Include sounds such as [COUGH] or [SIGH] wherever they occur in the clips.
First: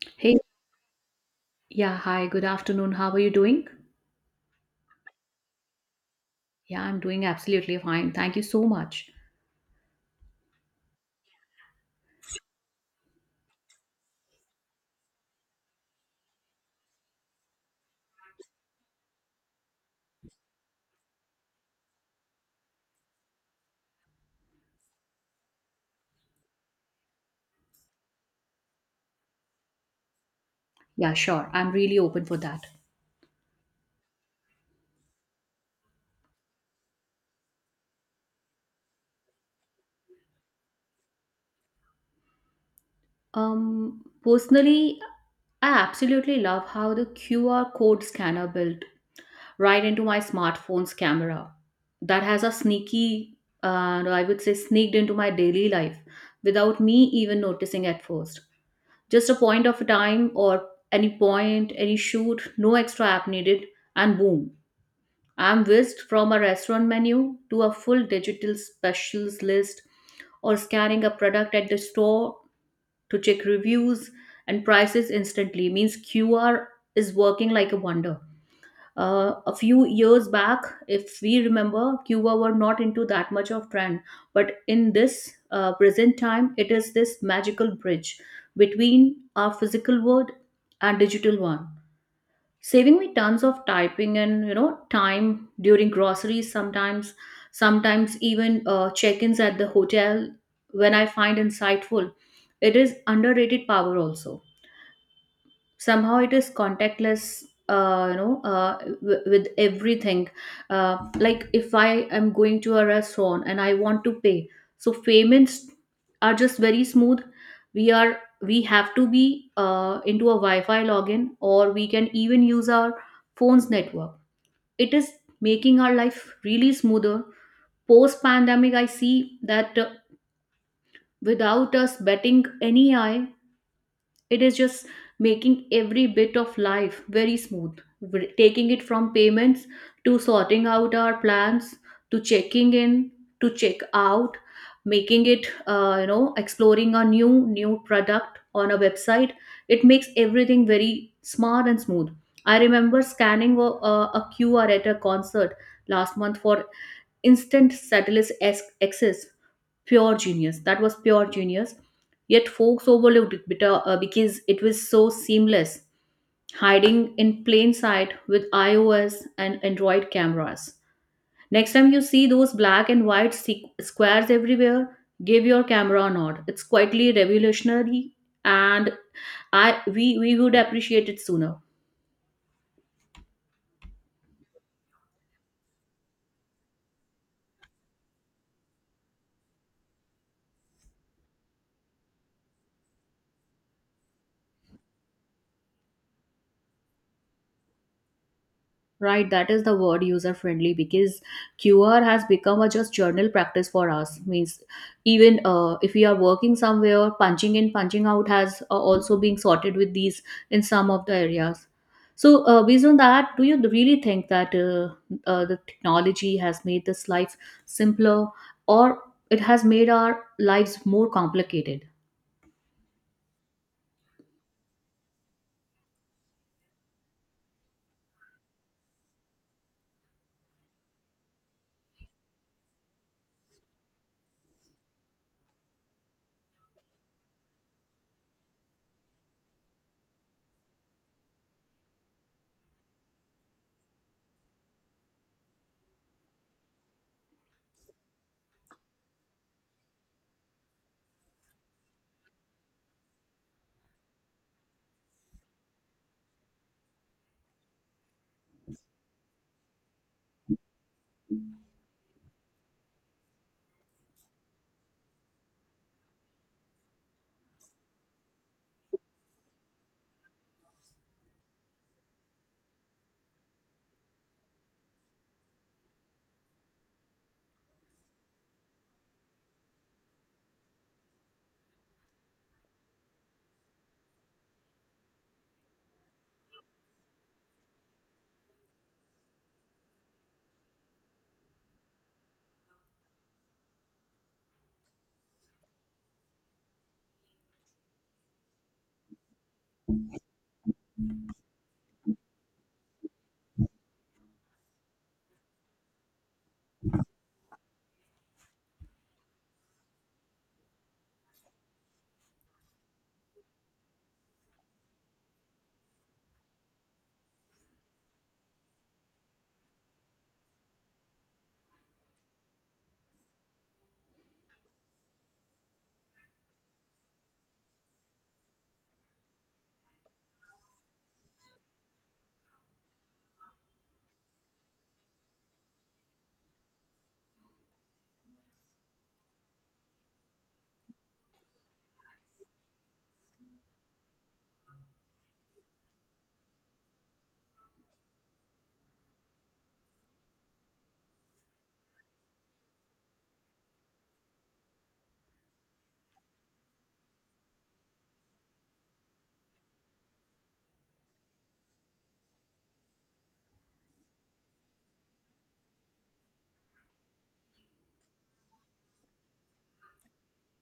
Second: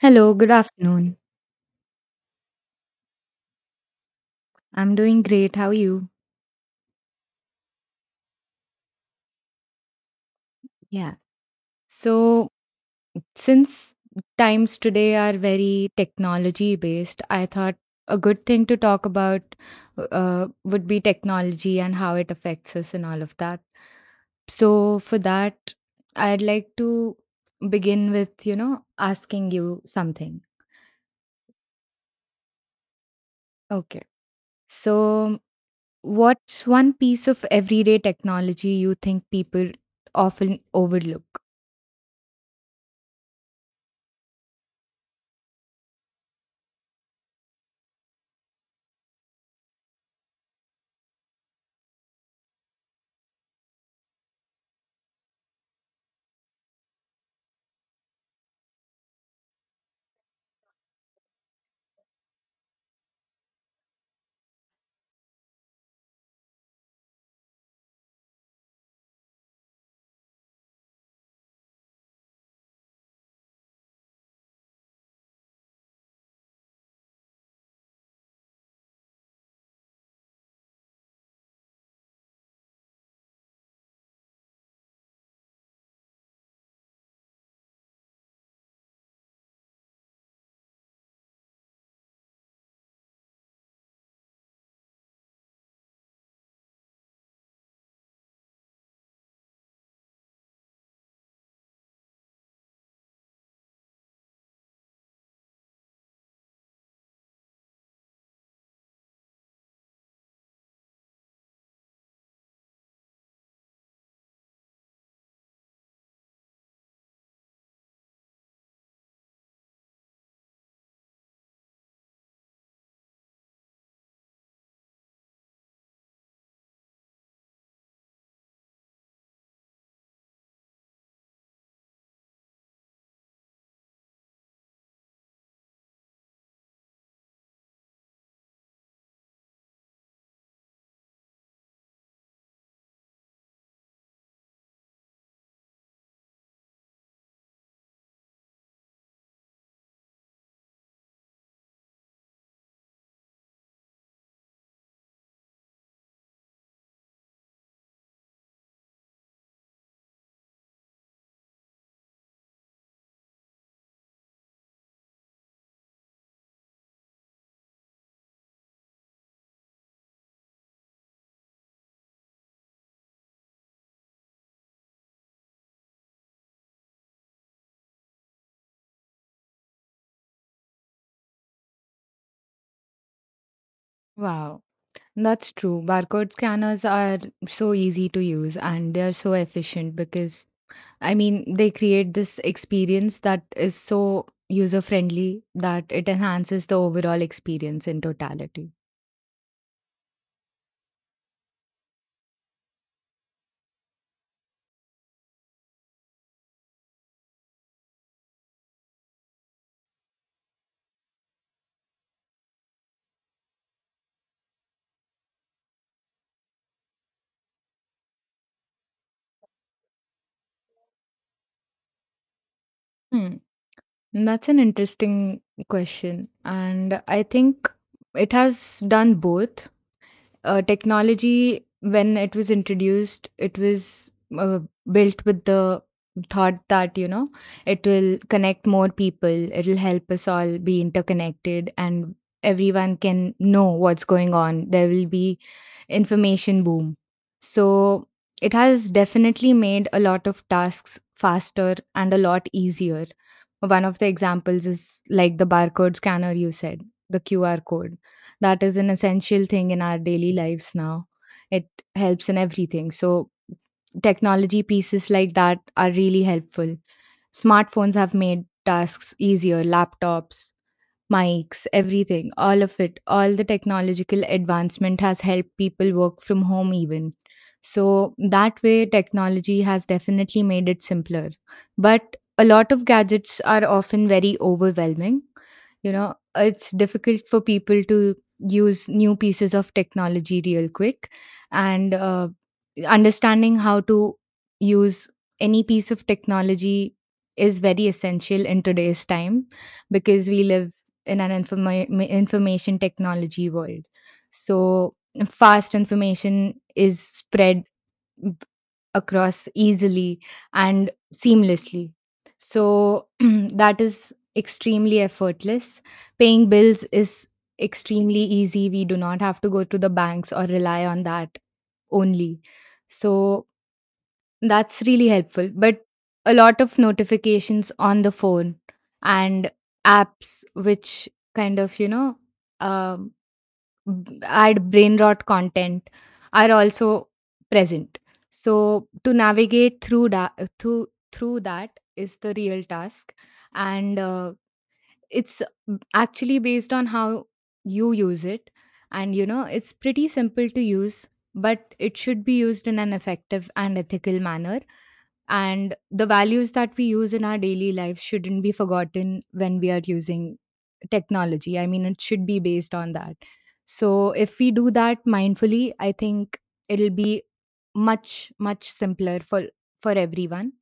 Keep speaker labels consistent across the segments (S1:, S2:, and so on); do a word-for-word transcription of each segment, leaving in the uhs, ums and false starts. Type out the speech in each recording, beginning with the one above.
S1: Hello,
S2: Hey,
S1: good afternoon.
S2: yeah, hi, good afternoon. How are you doing?
S1: I'm doing great. How are you?
S2: Yeah, I'm doing absolutely fine. Thank you so much.
S1: Yeah. So, since times today are very technology based, I thought a good thing to talk about uh, would be technology and how it affects us and all of that. So, for that, I'd like to begin with, you know, asking you something.
S2: Yeah, sure. I'm really open for that.
S1: Okay. So, what's one piece of everyday technology you think people often overlook?
S2: Um, personally, I absolutely love how the Q R code scanner built right into my smartphone's camera. That has a sneaky, uh, I would say, sneaked into my daily life without me even noticing at first. Just a point of time or any point, any shoot, no extra app needed, and boom, I'm whisked from a restaurant menu to a full digital specials list or scanning a product at the store to check reviews and prices instantly means Q R is working like a wonder. Uh, a few years back, if we remember, Q R were not into that much of trend, but in this uh, present time, it is this magical bridge between our physical world and digital one, saving me tons of typing and, you know, time during groceries, sometimes sometimes even uh, check-ins at the hotel. When I find insightful, it is underrated power also. Somehow it is contactless, uh, you know uh, w- with everything. Uh, like if I am going to a restaurant and I want to pay, so payments are just very smooth. We are we have to be uh, into a Wi-Fi login, or we can even use our phone's network. It is making our life really smoother. Post pandemic, I see that, uh, without us betting any eye, it is just making every bit of life very smooth. We taking it from payments to sorting out our plans, to checking in, to check out, making it, uh, you know, exploring a new new product on a website. It makes everything very smart and smooth. I remember scanning a, a QR at a concert last month for instant satellite ac- access. Pure genius. That was pure genius. Yet folks overlooked it, bit- uh, because it was so seamless, hiding in plain sight with iOS and Android cameras. Next time you see those black and white se- squares everywhere, give your camera a nod. It's quietly revolutionary, and I we we would appreciate it sooner.
S1: Wow. That's true. Barcode scanners are so easy to use and they are so efficient because, I mean, they create this experience that is so user friendly that it enhances the overall experience in totality.
S2: Right, that is the word, user friendly, because Q R has become a just journal practice for us. Means even, uh, if we are working somewhere, punching in, punching out has uh, also been sorted with these in some of the areas. So, uh, based on that, do you really think that uh, uh, the technology has made this life simpler, or it has made our lives more complicated?
S1: Hmm. That's an interesting question. And I think it has done both. Uh, technology when it was introduced it was, uh, built with the thought that, you know, it will connect more people, it'll help us all be interconnected, and everyone can know what's going on. There will be information boom. So it has definitely made a lot of tasks faster and a lot easier. One of the examples is like the barcode scanner you said, the Q R code. That is an essential thing in our daily lives now. It helps in everything. So technology pieces like that are really helpful. Smartphones have made tasks easier, laptops, mics, everything, all of it, all the technological advancement has helped people work from home even. So that way, technology has definitely made it simpler. But a lot of gadgets are often very overwhelming. You know, it's difficult for people to use new pieces of technology real quick. And uh, understanding how to use any piece of technology is very essential in today's time, because we live in an informa- information technology world. So, fast information is spread b- across easily and seamlessly. So, [CLEARS THROAT] that is extremely effortless. Paying bills is extremely easy. We do not have to go to the banks or rely on that only. So, that's really helpful. But a lot of notifications on the phone and apps which kind of, you know, um, b- add brain rot content are also present. So to navigate through that, through through that is the real task, and uh, it's actually based on how you use it. And you know, it's pretty simple to use, but it should be used in an effective and ethical manner. And the values that we use in our daily lives shouldn't be forgotten when we are using technology. I mean, it should be based on that. So if we do that mindfully, I think it'll be much, much simpler for for everyone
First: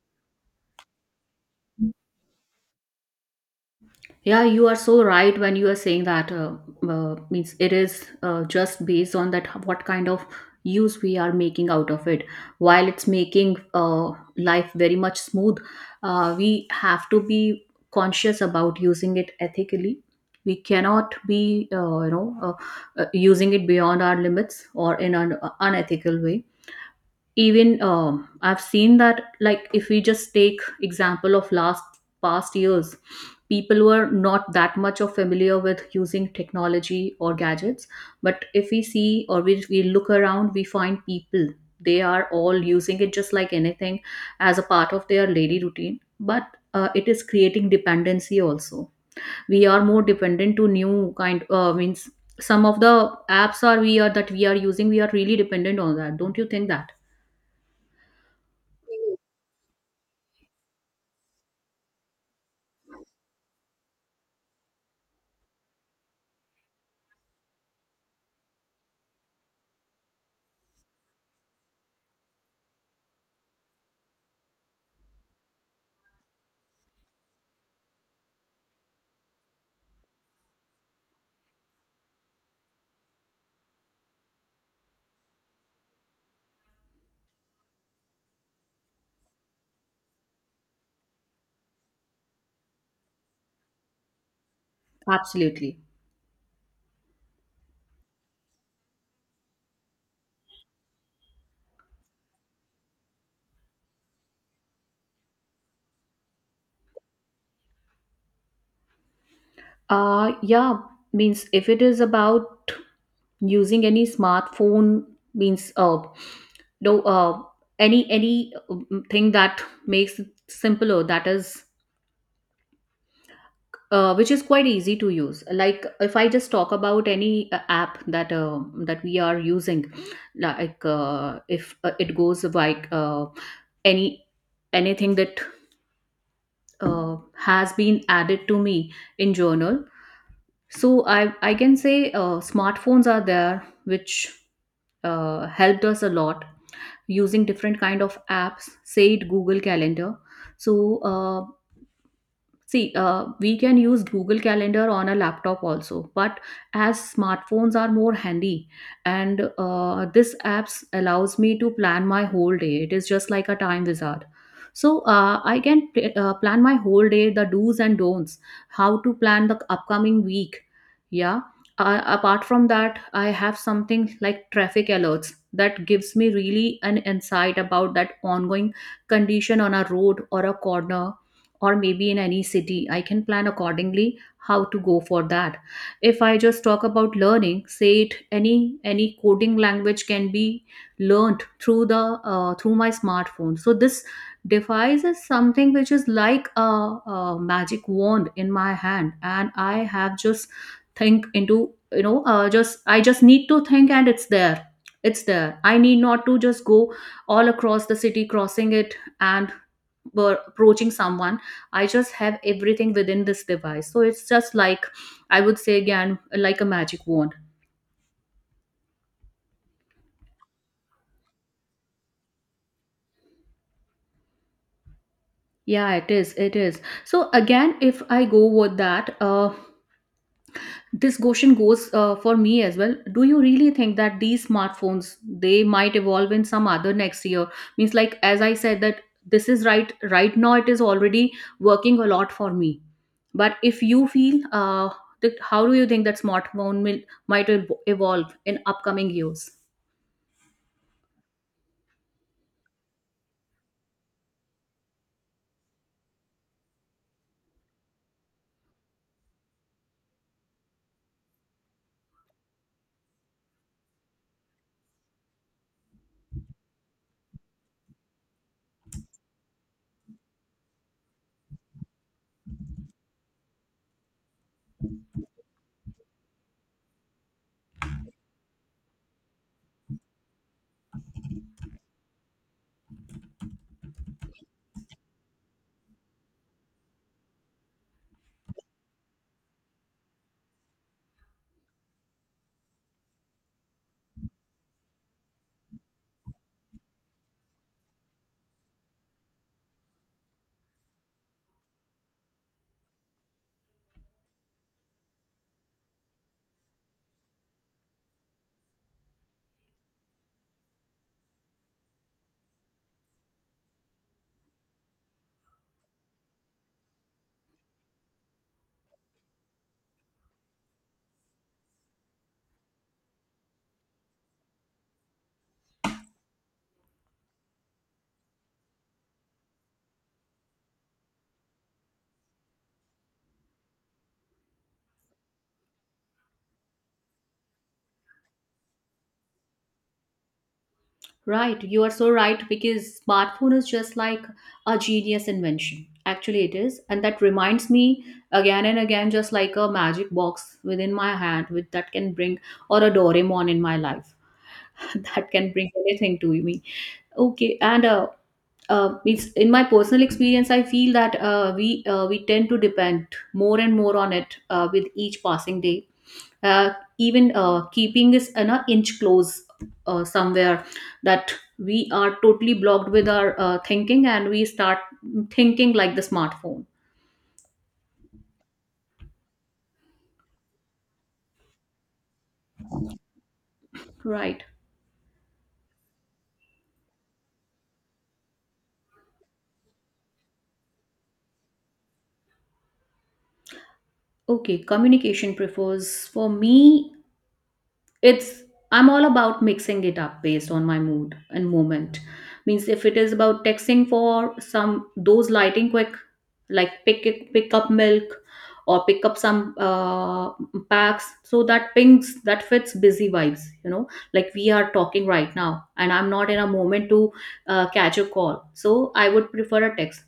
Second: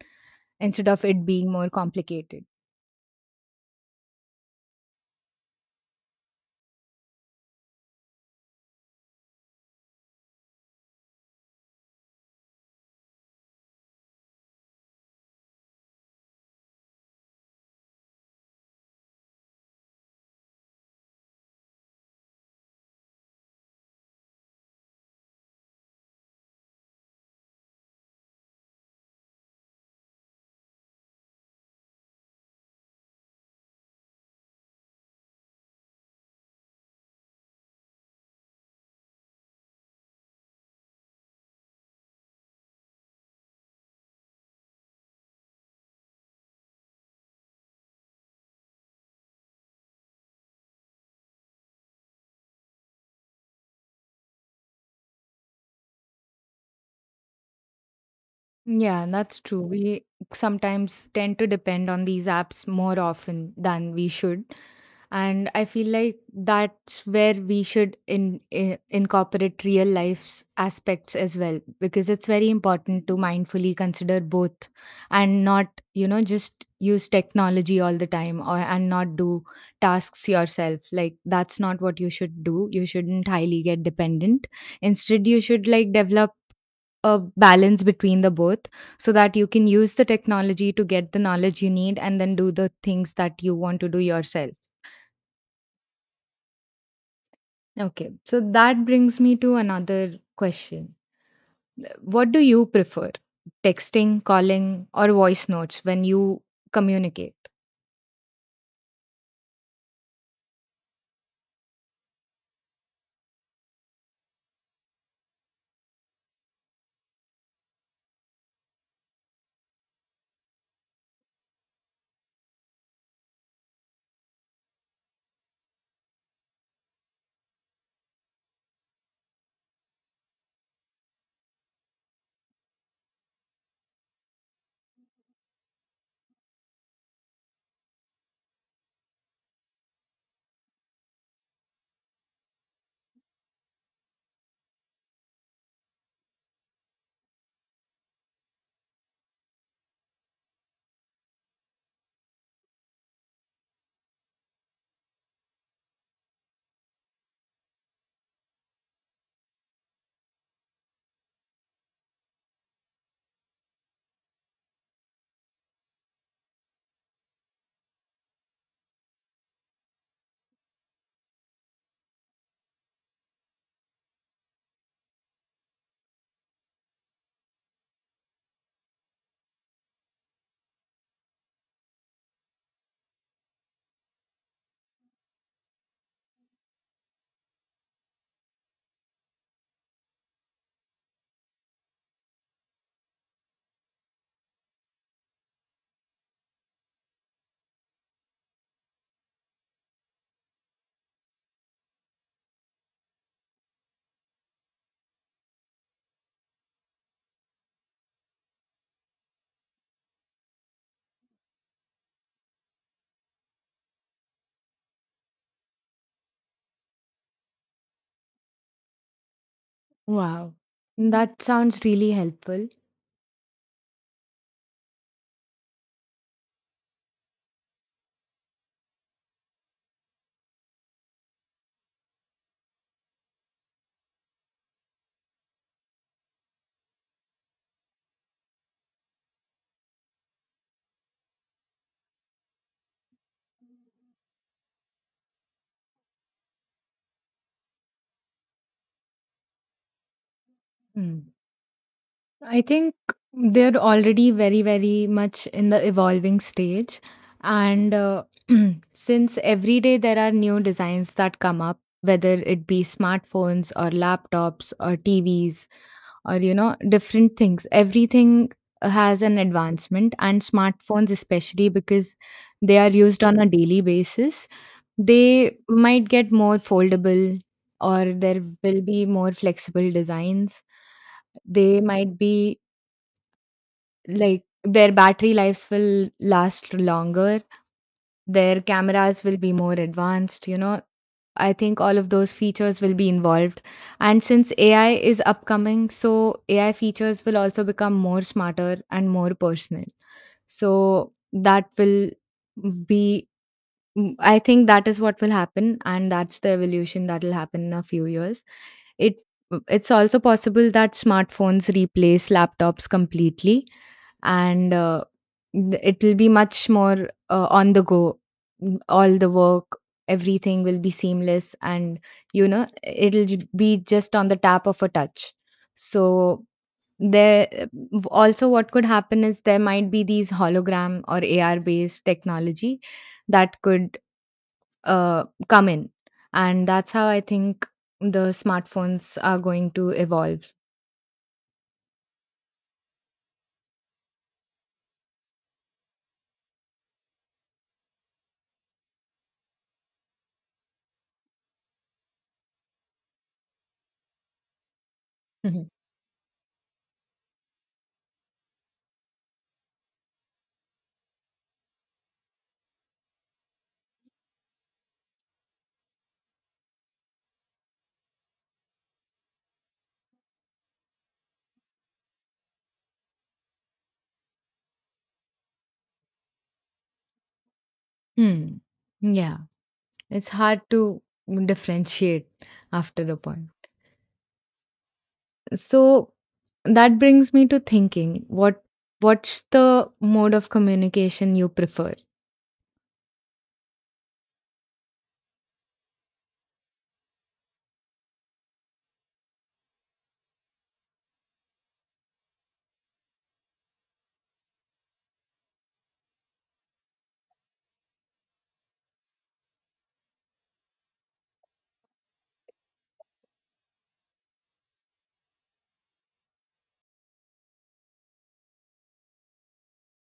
S1: instead of it being more complicated.
S2: Yeah, you are so right when you are saying that, uh, uh, means it is, uh, just based on that what kind of use we are making out of it. While it's making, uh, life very much smooth, uh, we have to be conscious about using it ethically. We cannot be, uh, you know, uh, uh, using it beyond our limits or in an uh, unethical way. Even um I've seen that, like if we just take example of last past years, people were not that much of familiar with using technology or gadgets, but if we see, or we, we look around, we find people, they are all using it just like anything as a part of their daily routine. But uh, it is creating dependency also. We are more dependent to new kind, uh, means some of the apps are, we are, that we are using, we are really dependent on that. Don't you think that?
S1: Yeah, that's true. We sometimes tend to depend on these apps more often than we should. And I feel like that's where we should in, in, incorporate real life's aspects as well, because it's very important to mindfully consider both and not, you know, just use technology all the time, or and not do tasks yourself. Like that's not what you should do. You shouldn't highly get dependent. Instead, you should like develop a balance between the both so that you can use the technology to get the knowledge you need and then do the things that you want to do yourself.
S2: Absolutely.
S1: Okay, so that brings me to another question. What do you prefer, texting, calling, or voice notes when you communicate?
S2: Uh yeah, means if it is about using any smartphone, means uh no uh any any um, thing that makes it simpler, that is, uh, which is quite easy to use. Like if I just talk about any uh, app that, uh, that we are using, like, uh, if uh, it goes like, uh, any anything that, uh, has been added to me in journal. So I I can say, uh, smartphones are there, which uh, helped us a lot using different kind of apps. Say it, Google Calendar. So uh, See, uh, we can use Google Calendar on a laptop also, but as smartphones are more handy, and uh, this apps allows me to plan my whole day. It is just like a time wizard. So, uh, I can pl- uh, plan my whole day, the do's and don'ts, how to plan the upcoming week. Yeah. Uh, apart from that, I have something like traffic alerts that gives me really an insight about that ongoing condition on a road or a corner, or maybe in any city. I can plan accordingly how to go for that. If I just talk about learning, say it, any any coding language can be learned through the, uh, through my smartphone. So this device is something which is like a, a magic wand in my hand, and I have just think into, you know, uh, just I just need to think and it's there. it's there I need not to just go all across the city crossing it, and were approaching someone. I just have everything within this device. So it's just like, I would say again, like a magic wand.
S1: Wow, that sounds really helpful.
S2: Yeah, it is. It is. So again, if I go with that, uh, this question goes uh, for me as well. Do you really think that these smartphones they might evolve in some other next year? Means like as I said that this is right right now, it is already working a lot for me. But if you feel, uh, that how do you think that smartphone will might ev- evolve in upcoming years?
S1: I think they're already very, very much in the evolving stage. And uh, [CLEARS THROAT] since every day there are new designs that come up, whether it be smartphones or laptops or T Vs or, you know, different things, everything has an advancement. And smartphones, especially because they are used on a daily basis, they might get more foldable, or there will be more flexible designs. They might be like their battery lives will last longer, their cameras will be more advanced, you know, I think all of those features will be involved. And since AI is upcoming, so AI features will also become more smarter and more personal. So that will be, mm, I think that is what will happen, and that's the evolution that will happen in a few years. It it's also possible that smartphones replace laptops completely, and uh, th- it will be much more uh, on the go. M- All the work, everything will be seamless, and you know it'll j- be just on the tap of a touch. So there also what could happen is there might be these hologram or A R based technology that could uh, come in, and that's how I think the smartphones are going to evolve.
S2: Right, you are so right, because smartphone is just like a genius invention. Actually, it is, and that reminds me again and again, just like a magic box within my hand, with that can bring or a Doraemon in my life [LAUGHS] that can
S1: [LAUGHS]
S2: bring anything to me. Okay, and, uh, uh, it's in my personal experience, I feel that, uh, we uh, we tend to depend more and more on it, uh, with each passing day. uh, Even, uh, keeping is an inch close, uh, somewhere that we are totally blocked with our, uh, thinking, and we start thinking like the smartphone.
S1: Hmm. Yeah. It's hard to differentiate after a point.
S2: Right.
S1: So that brings me to thinking what what's the mode of communication you prefer?
S2: Okay, communication prefers for me, it's, I'm all about mixing it up based on my mood and moment. Means if it is about texting for some, those lighting quick, like pick it- pick up milk, or pick up some, uh, packs, so that pings that fits busy vibes, you know, like we are talking right now and I'm not in a moment to, uh, catch a call, so I would prefer a text.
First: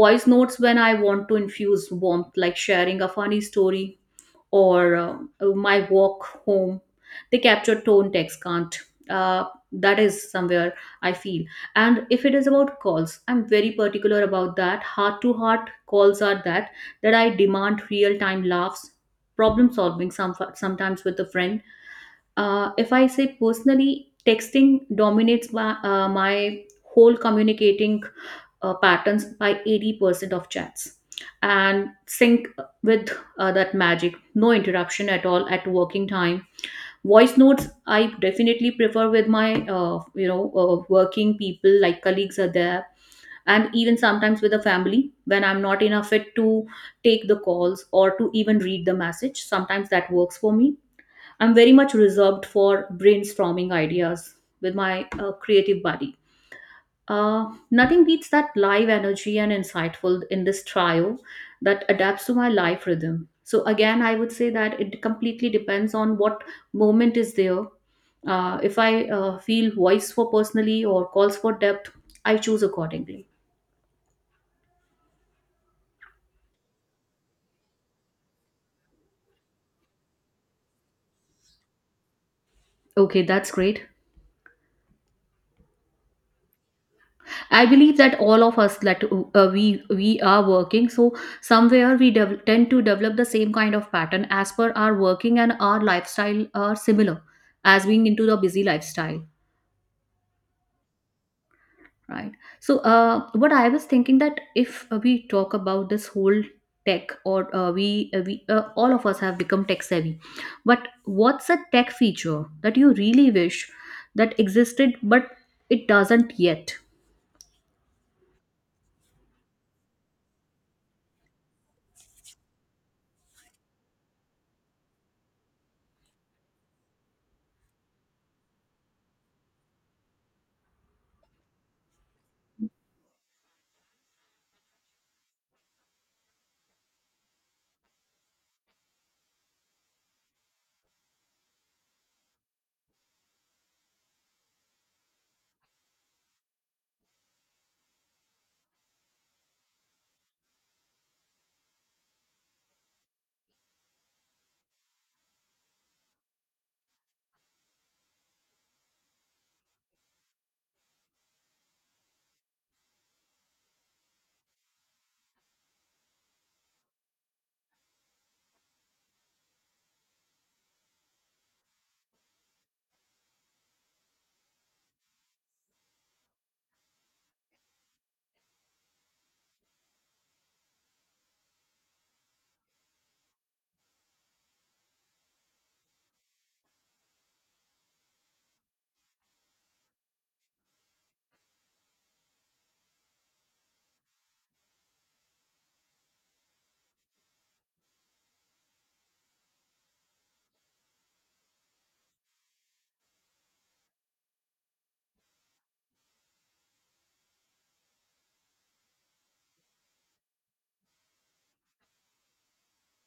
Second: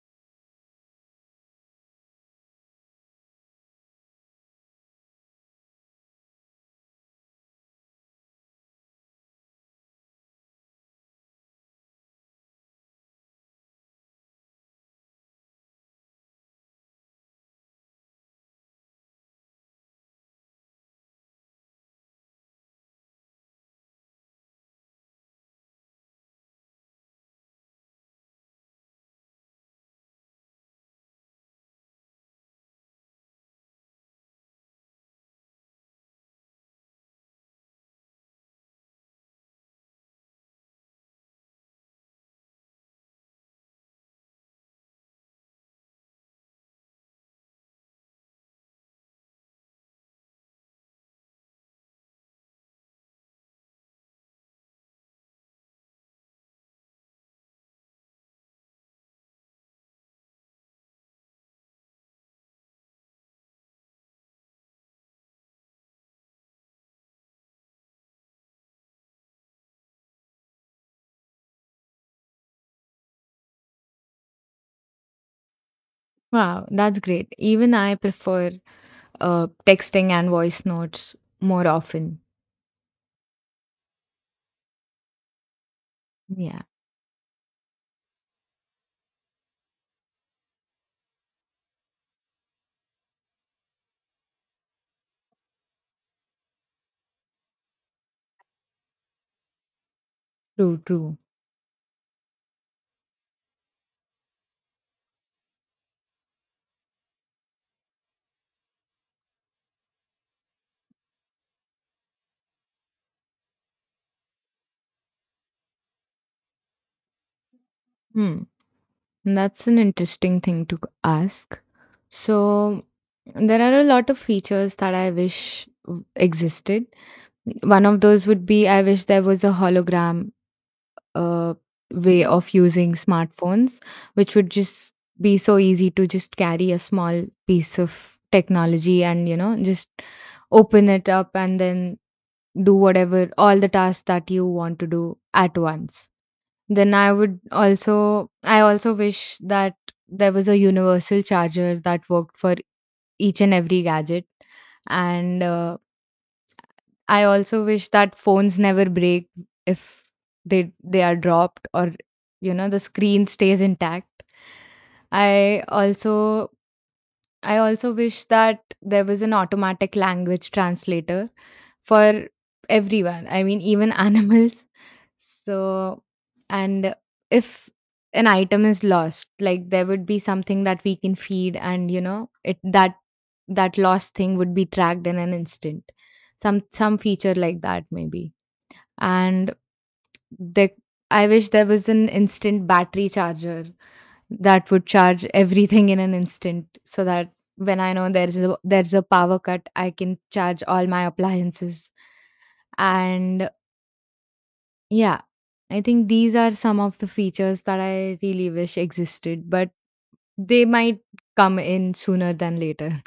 S2: Voice notes, when I want to infuse warmth, like sharing a funny story, or um, my walk home, they capture tone text can't, uh, that is somewhere I feel. And if it is about calls, I'm very particular about that. Heart to heart calls are that, that I demand real time laughs, problem solving, some, sometimes with a friend. Uh, if I say personally, texting dominates my, uh, my whole communicating, uh, patterns by eighty percent of chats and sync with, uh, that magic, no interruption at all at working time. Voice notes, I definitely prefer with my, uh, you know uh, working people like colleagues are there, and even sometimes with the family when I'm not in a fit to take the calls or to even read the message, sometimes that works for me. I'm very much reserved for brainstorming ideas with my, uh, creative buddy. Uh, nothing beats that live energy and insightful in this trio that adapts to my life rhythm. So again, I would say that it completely depends on what moment is there. Uh, if I uh, feel voice for personally or calls for depth, I choose accordingly.
S1: Wow, that's great. Even I prefer uh, texting and voice notes more often.
S2: Okay, that's great.
S1: Yeah,
S2: I believe that all of us that, uh, we we are working, so somewhere we dev- tend to develop the same kind of pattern as per our working, and our lifestyle are similar, as being into the busy lifestyle.
S1: true, true.
S2: Right. So, uh, what I was thinking that, if, uh, we talk about this whole tech, or, uh, we uh, we uh, all of us have become tech savvy, but what's a tech feature that you really wish that existed but it doesn't yet?
S1: Hmm, that's an interesting thing to ask. So there are a lot of features that I wish existed. One of those would be, I wish there was a hologram uh, way of using smartphones, which would just be so easy to just carry a small piece of technology and, you know, just open it up and then do whatever, all the tasks that you want to do at once. Then I would also, I also wish that there was a universal charger that worked for each and every gadget. And uh, I also wish that phones never break if they they are dropped, or you know the screen stays intact. I also I also wish that there was an automatic language translator for everyone. I mean, even [LAUGHS] animals. So, and if an item is lost, like there would be something that we can feed, and you know, it that that lost thing would be tracked in an instant. Some some feature like that, maybe. And the, I wish there was an instant battery charger that would charge everything in an instant, so that when I know there's a there's a power cut, I can charge all my appliances. And yeah. I think these are some of the features that I really wish existed, but they might come in sooner than later.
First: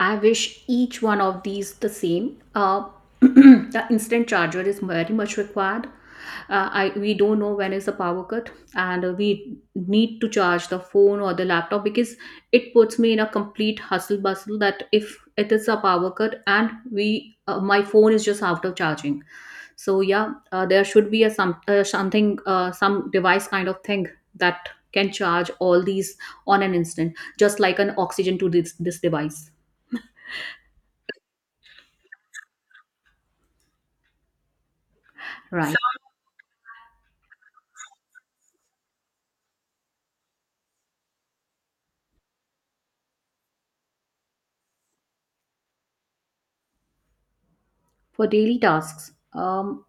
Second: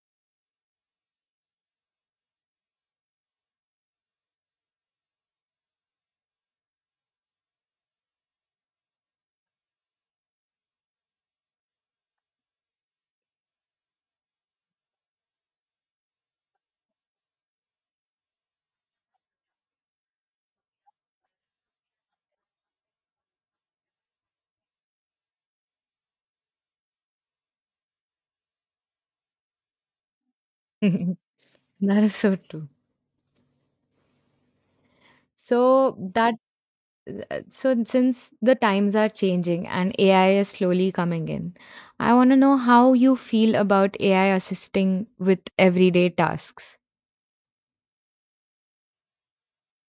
S2: I wish each one of these the same. Uh, [CLEARS THROAT] the instant charger is very much required. Uh, I we don't know when is the power cut, and, uh, we need to charge the phone or the laptop, because it puts me in a complete hustle bustle. That if it is a power cut and we, uh, my phone is just out of charging, so yeah, uh, there should be a some, uh, something, uh, some device kind of thing that can charge all these on an instant, just like an oxygen to this this device,
S1: [LAUGHS] That is so true.
S2: right?
S1: So that, uh, so since the times are changing and A I is slowly coming in, I want to know how you feel about A I assisting with everyday tasks.
S2: For daily tasks, um,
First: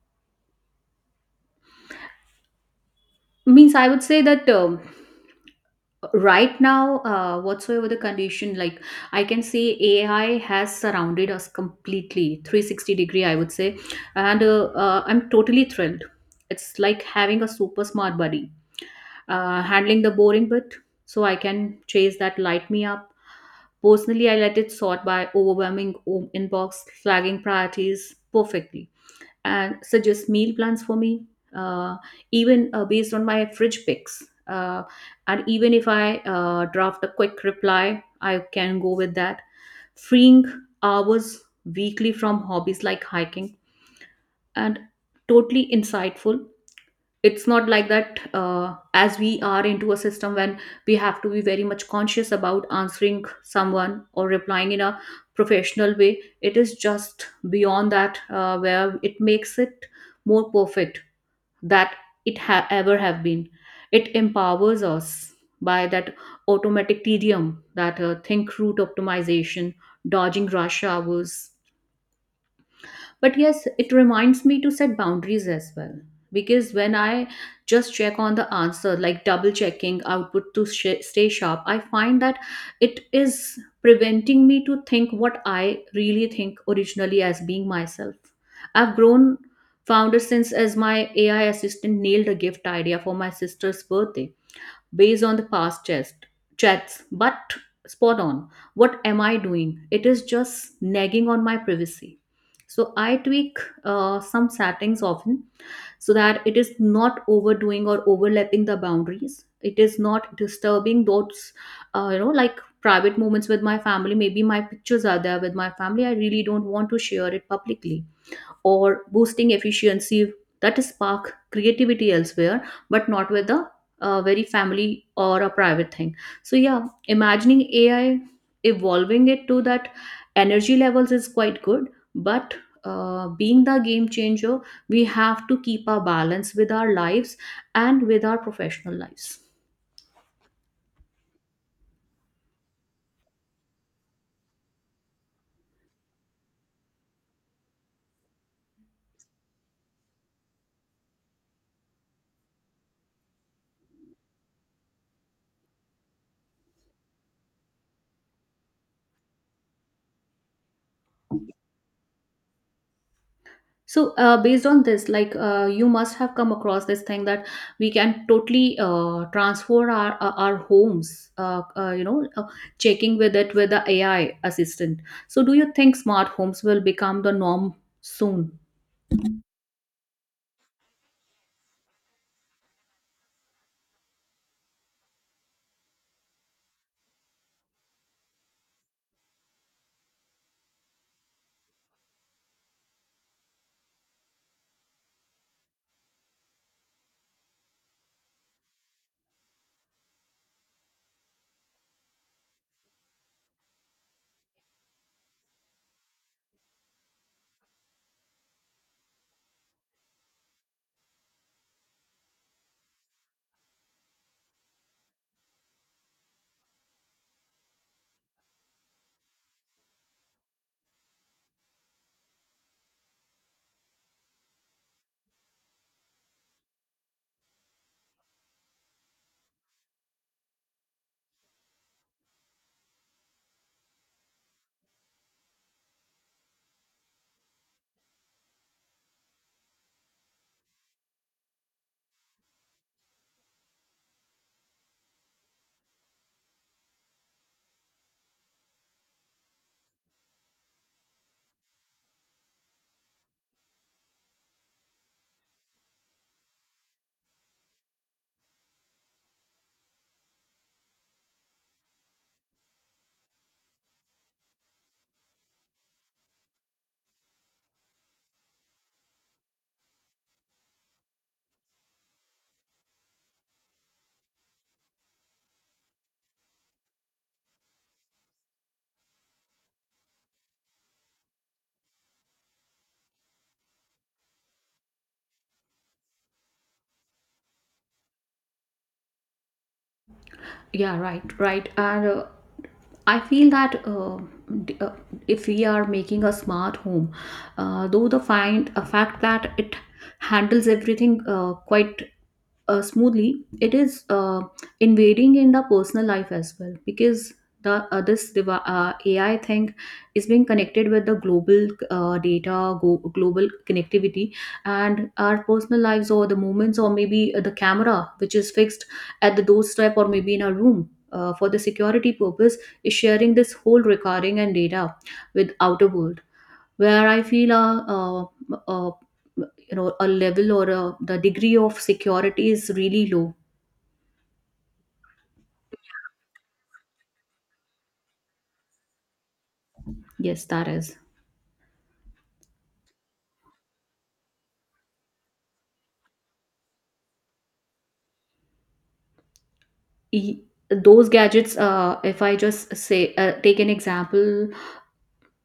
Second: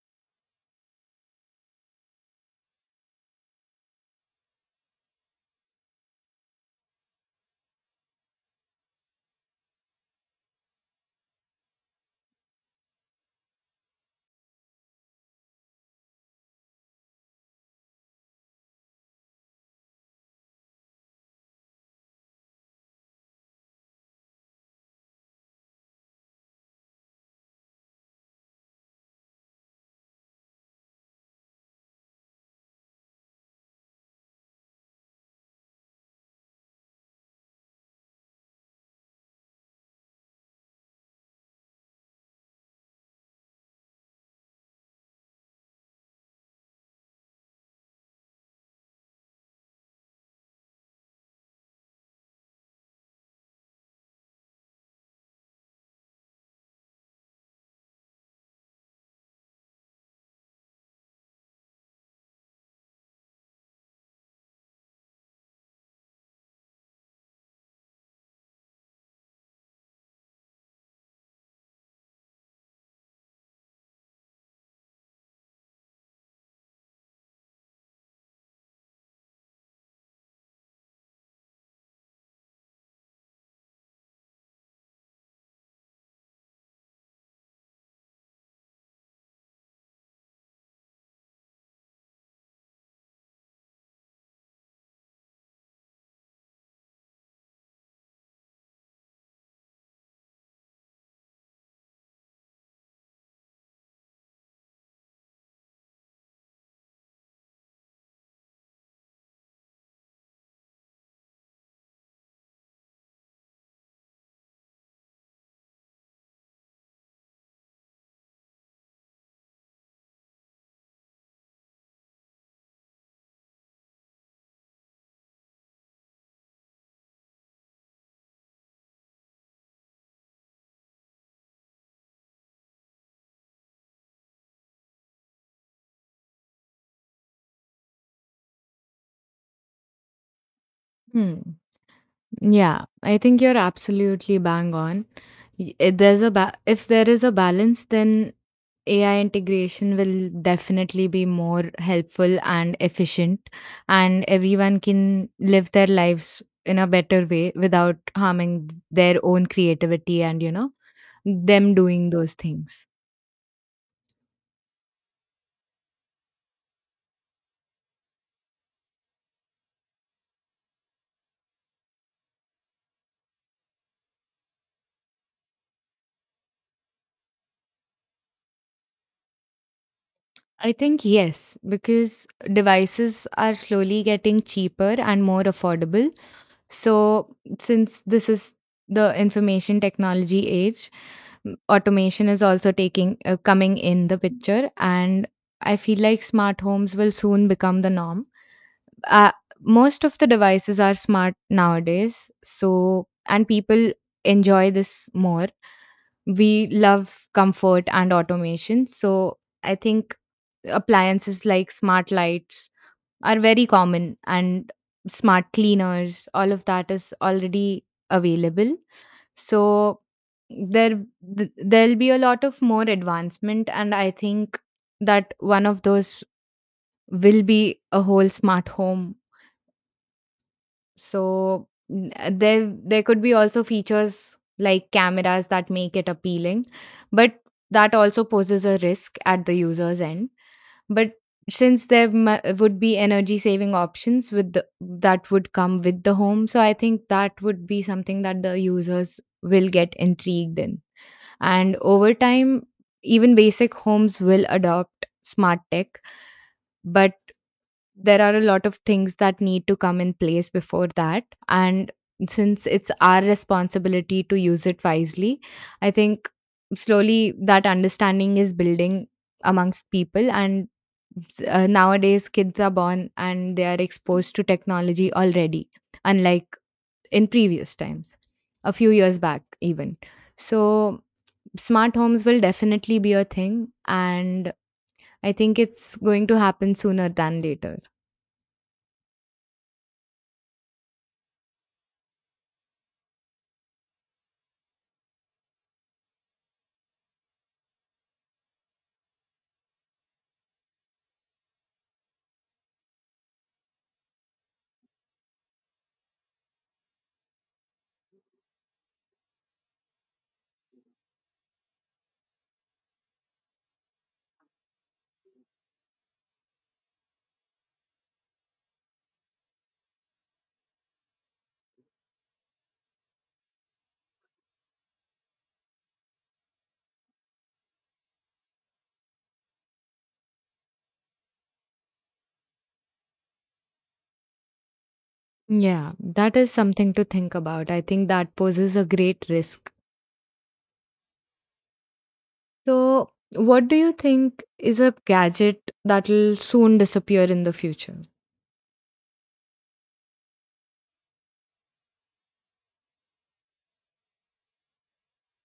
S2: means I would say that um, right now, uh, whatsoever the condition, like I can say AI has surrounded us completely three sixty degree, I would say. And uh, uh, I'm totally thrilled. It's like having a super smart buddy uh, handling the boring bit so I can chase that light me up. Personally, I let it sort by overwhelming o- inbox, flagging priorities perfectly, and suggest meal plans for me, uh, even uh, based on my fridge picks. Uh, and even if I uh, draft a quick reply, I can go with that. Freeing hours weekly from hobbies like hiking. And totally insightful. It's not like that, uh, as we are into a system when we have to be very much conscious about answering someone or replying in a professional way. It is just beyond that, uh, where it makes it more perfect that it ha- ever have been. It empowers us by that automatic tedium that, uh, think route optimization, dodging rush hours. But yes, it reminds me to set boundaries as well. Because when I just check on the answer, like double checking output to sh- stay sharp, I find that it is preventing me to think what I really think originally as being myself. I've grown founder since as my A I assistant nailed a gift idea for my sister's birthday based on the past chest chats, but spot on. What am I doing? It is just nagging on my privacy. So I tweak uh, some settings often so that it is not overdoing or overlapping the boundaries. It is not disturbing those, uh, you know, like private moments with my family. Maybe my pictures are there with my family, I really don't want to share it publicly or boosting efficiency, that spark creativity elsewhere, but not with a, a very family or a private thing. So yeah, imagining AI evolving it to that energy levels is quite good. But uh, being the game changer, we have to keep our balance with our lives and with our professional lives.
S1: Hmm. Yeah, I think you're absolutely bang on. Y- If there's a ba- if there is a balance, then A I integration will definitely be more helpful and efficient, and everyone can live their lives in a better way without harming their own creativity and you know them doing those things.
S2: So, uh, based on this, like, uh, you must have come across this thing that we can totally uh, transfer our our our homes, uh, uh, you know, uh, checking with it with the A I assistant. So, do you think smart homes will become the norm soon?
S1: I think yes, because devices are slowly getting cheaper and more affordable. So, since this is the information technology age, m- automation is also taking uh, coming in the picture, and I feel like smart homes will soon become the norm. Uh, Most of the devices are smart nowadays, so and people enjoy this more. We love comfort and automation, so I think appliances like smart lights are very common, and smart cleaners, all of that is already available. So there, th- there'll be a lot of more advancement, and I think that one of those will be a whole smart home. so n- there there could be also features like cameras that make it appealing, but that also poses a risk at the user's end. But since there mu- would be energy saving options with the, that would come with the home, so I think that would be something that the users will get intrigued in. And over time, even basic homes will adopt smart tech, but there are a lot of things that need to come in place before that. And since it's our responsibility to use it wisely, I think slowly that understanding is building amongst people. And uh, nowadays kids are born and they are exposed to technology already, unlike in previous times, a few years back even. So smart homes will definitely be a thing, and I think it's going to happen sooner than later.
S2: Yeah, right, right. And uh, I feel that, uh, d- uh, if we are making a smart home, uh, though the find a fact that it handles everything uh, quite uh, smoothly, it is uh, invading in the personal life as well, because the, uh, this devi- uh, A I thing is being connected with the global, uh, data, go- global connectivity, and our personal lives or the moments or maybe uh, the camera which is fixed at the doorstep or maybe in our room, Uh, for the security purpose, is sharing this whole recording and data with outer world, where I feel a, a, a, you know, a level or a, the degree of security is really low.
S1: Yeah, that is something to think about. I think that poses a great risk.
S2: Yes, that is.
S1: So, what do you think is a gadget that'll soon disappear in the future?
S2: E- Those gadgets. Uh, if I just say, uh, take an example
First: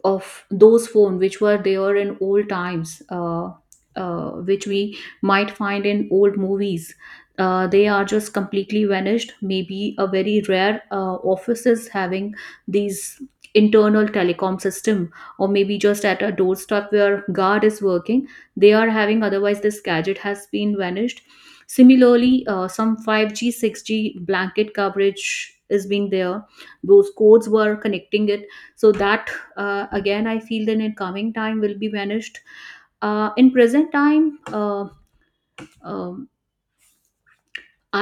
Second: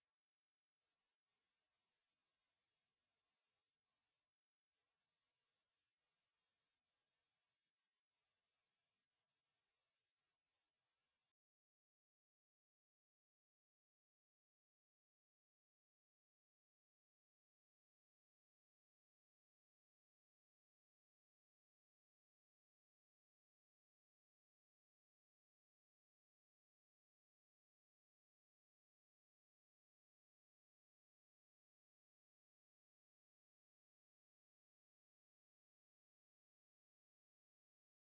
S2: of those phones which were there in old times, uh, uh, which we might find in old movies. Uh, they are just completely vanished. Maybe a very rare uh, office is having these internal telecom system, or maybe just at a doorstep where guard is working. They are having. Otherwise, this gadget has been vanished. Similarly, uh, some five G, six G blanket coverage is being there. Those codes were connecting it, so that uh, again I feel that in coming time will be vanished. Uh, in present time, uh, um,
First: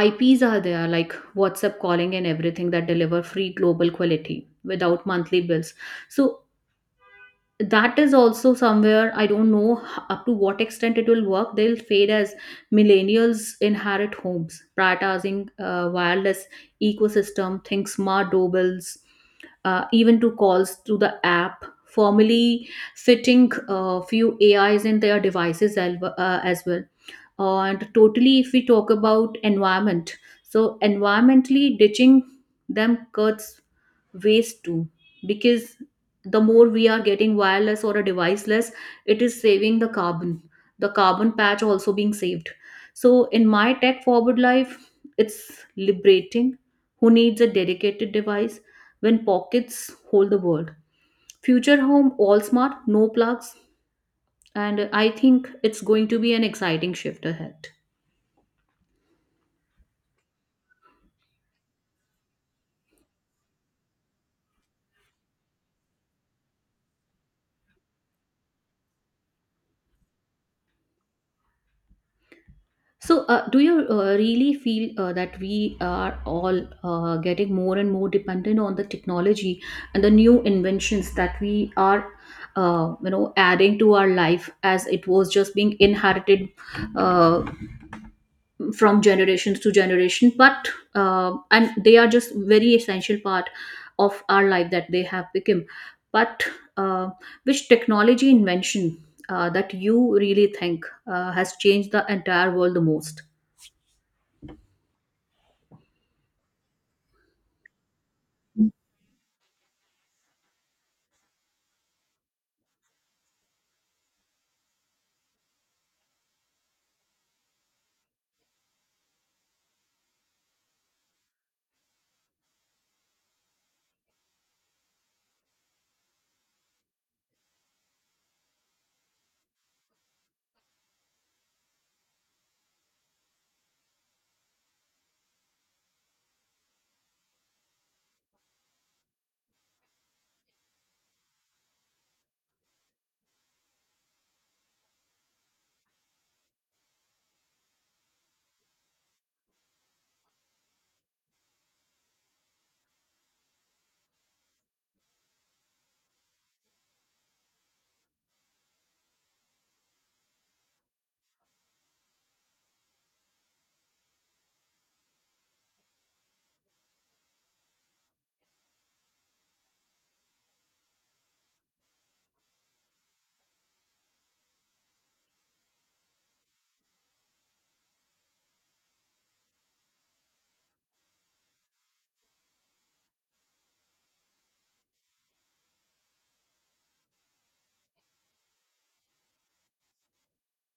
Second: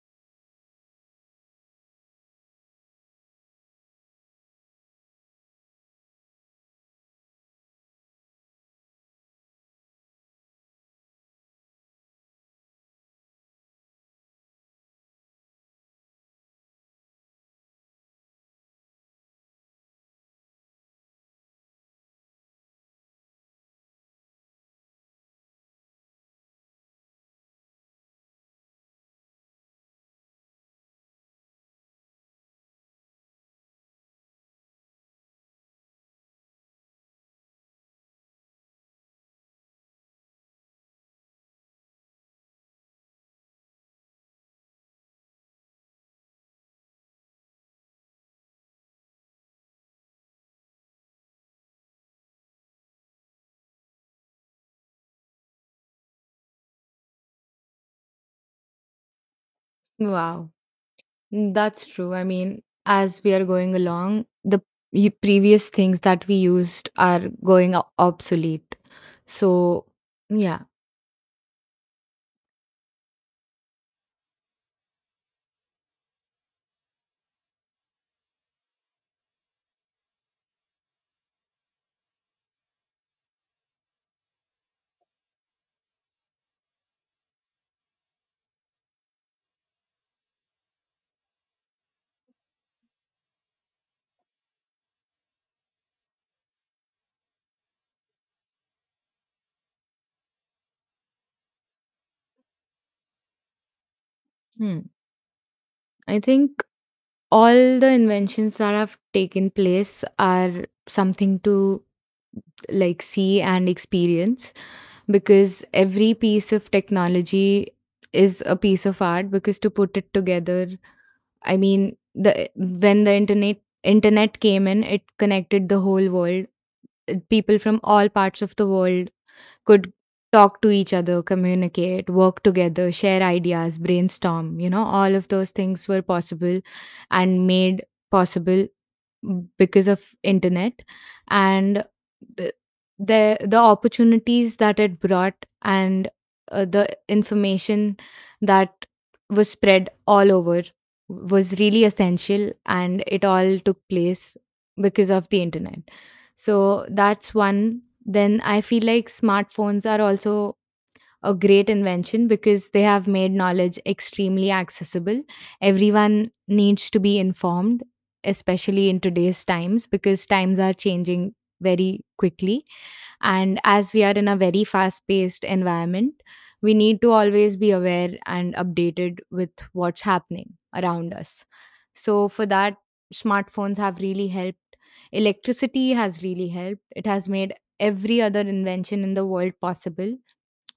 S2: IPs are there, like WhatsApp calling and everything that deliver free global quality without monthly bills. So that is also somewhere, I don't know h- up to what extent it will work. They'll fade as millennials inherit homes prioritizing uh, wireless ecosystem. Think smart doorbells, uh, even to calls to the app formally, fitting a few AIs in their devices al- uh, as well. And totally, if we talk about environment, so environmentally ditching them cuts waste too, because the more we are getting wireless or a deviceless, it is saving the carbon. The carbon patch also being saved. So in my tech forward life, it's liberating. Who needs a dedicated device when pockets hold the world? Future home all smart, no plugs. And I think it's going to be an exciting shift ahead.
S1: Wow, mm, that's true. I mean, as we are going along, the y- previous things that we used are going o- obsolete. So, yeah,
S2: So, uh, do you uh, really feel, uh, that we are all uh, getting more and more dependent on the technology and the new inventions that we are, uh, you know, adding to our life as it was just being inherited, uh, from generations to generation? But, uh, and they are just very essential part of our life that they have become. But, uh, which technology invention, uh, that you really think, uh, has changed the entire world the most?
S1: hmm. I think all the inventions that have taken place are something to like see and experience because every piece of technology is a piece of art because to put it together. I mean the When the internet internet came in, it connected the whole world. Uh, people from all parts of the world could talk to each other, communicate, work together, share ideas, brainstorm, you know, all of those things were possible and made possible because of internet. And the the, the opportunities that it brought and uh, the information that was spread all over was really essential, and it all took place because of the internet. So that's one. Then I feel like smartphones are also a great invention because they have made knowledge extremely accessible. Everyone needs to be informed, especially in today's times, because times are changing very quickly. And as we are in a very fast paced environment, we need to always be aware and updated with what's happening around us. So, for that, smartphones have really helped. Electricity has really helped. It has made every other invention in the world possible.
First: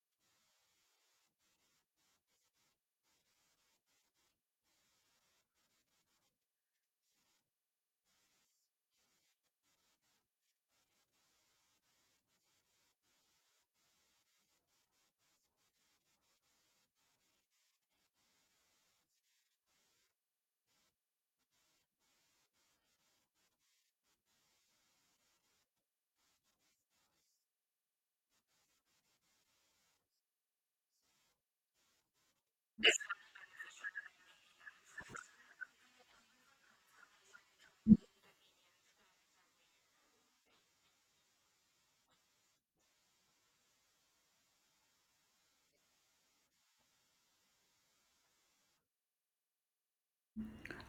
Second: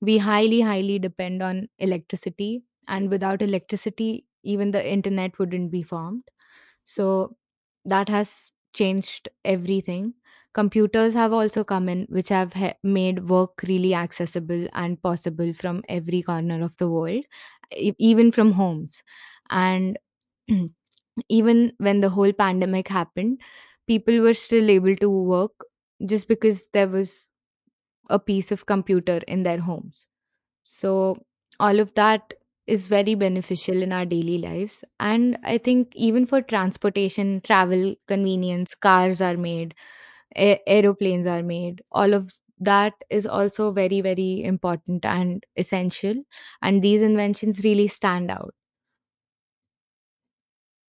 S1: We highly highly depend on electricity, and without electricity even the internet wouldn't be formed. So that has changed everything. Computers have also come in, which have he- made work really accessible and possible from every corner of the world, e- even from homes. And [CLEARS THROAT] even when the whole pandemic happened, people were still able to work just because there was a piece of computer in their homes. So, all of that is very beneficial in our daily lives. And I think even for transportation, travel, convenience, cars are made, a- aeroplanes are made, all of that is also very, very important and essential. And these inventions really stand out.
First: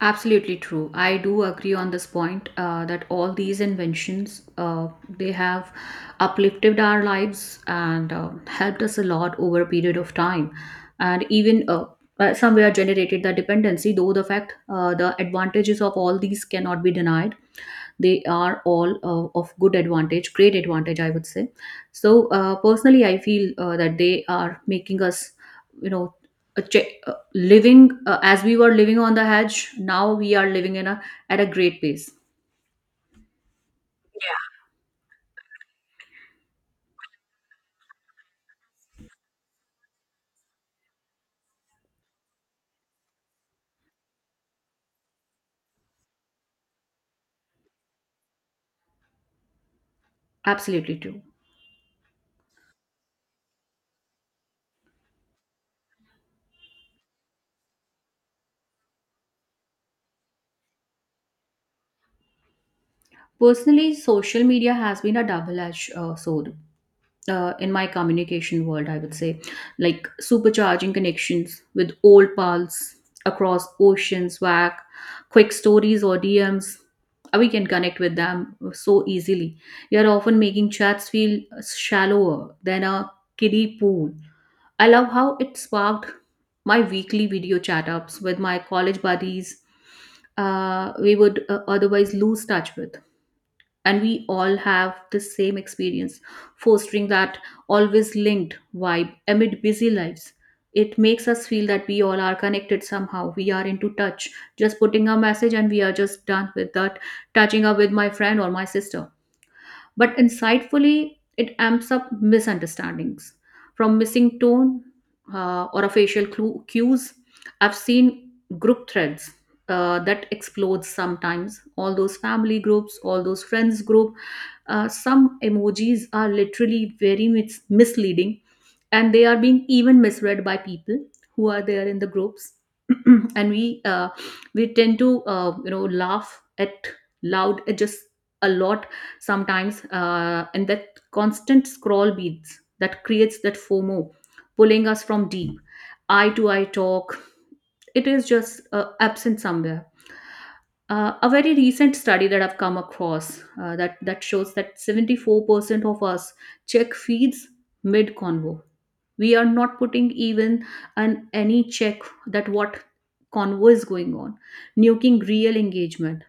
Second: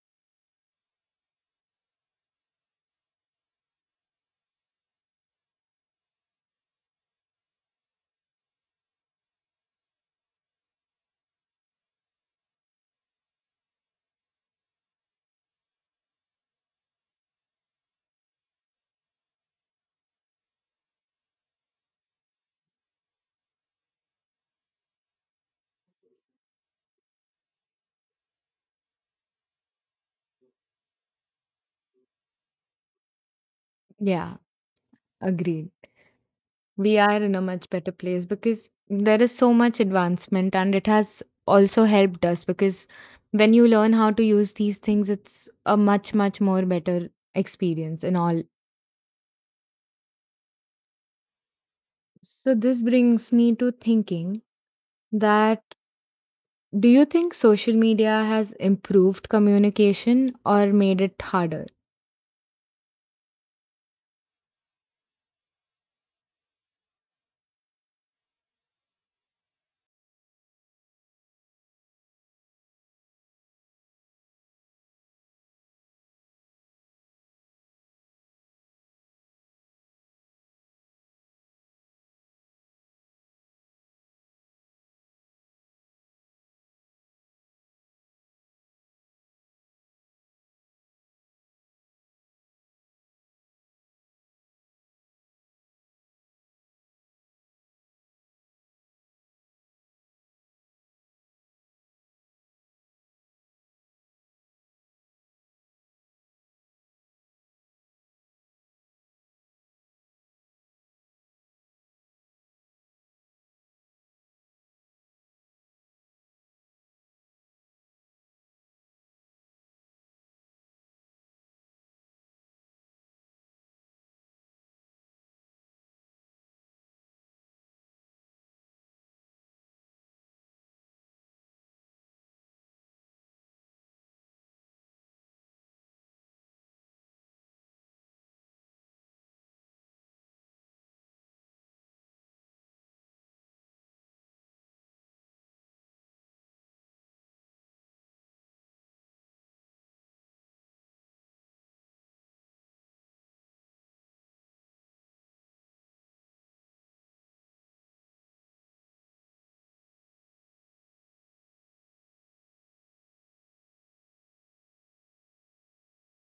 S2: Absolutely true. I do agree on this point, uh, that all these inventions, uh, they have uplifted our lives and, uh, helped us a lot over a period of time, and even, uh, uh, somewhere generated the dependency. Though the fact, uh, the advantages of all these cannot be denied. They are all, uh, of good advantage, great advantage, I would say. So, uh, personally I feel, uh, that they are making us, you know, a che- uh, living, uh, as we were living on the edge, now we are living in a, at a great pace.
S1: Yeah, agreed. We are in a much better place because there is so much advancement, and it has also helped us because when you learn how to use these things it's a much much more better experience and all.
S2: Absolutely true.
S1: So this brings me to thinking, that do you think social media has improved communication or made it harder?
S2: Personally, social media has been a double edged, uh, sword, uh, in my communication world, I would say, like supercharging connections with old pals across oceans, W A C, quick stories or D Ms. Uh, We can connect with them so easily. You're often making chats feel shallower than a kiddie pool. I love how it sparked my weekly video chat ups with my college buddies, uh, we would uh, otherwise lose touch with, and we all have the same experience, fostering that always linked vibe amid busy lives. It makes us feel that we all are connected somehow. We are into touch. Just putting a message and we are just done with that, touching up with my friend or my sister. But insightfully, it amps up misunderstandings from missing tone, uh, or a facial clue, cues. I've seen group threads, uh, that explodes sometimes, all those family groups, all those friends group, uh, some emojis are literally very mis- misleading, and they are being even misread by people who are there in the groups. [CLEARS THROAT] And we, uh, we tend to, uh, you know, laugh at loud, uh, just a lot sometimes, uh, and that constant scroll beats that creates that FOMO, pulling us from deep eye to eye talk. It is just, uh, absent somewhere. Uh, a very recent study that I've come across, uh, that that shows that seventy-four percent of us check feeds mid convo. We are not putting even an any check that what convo is going on, nuking real engagement.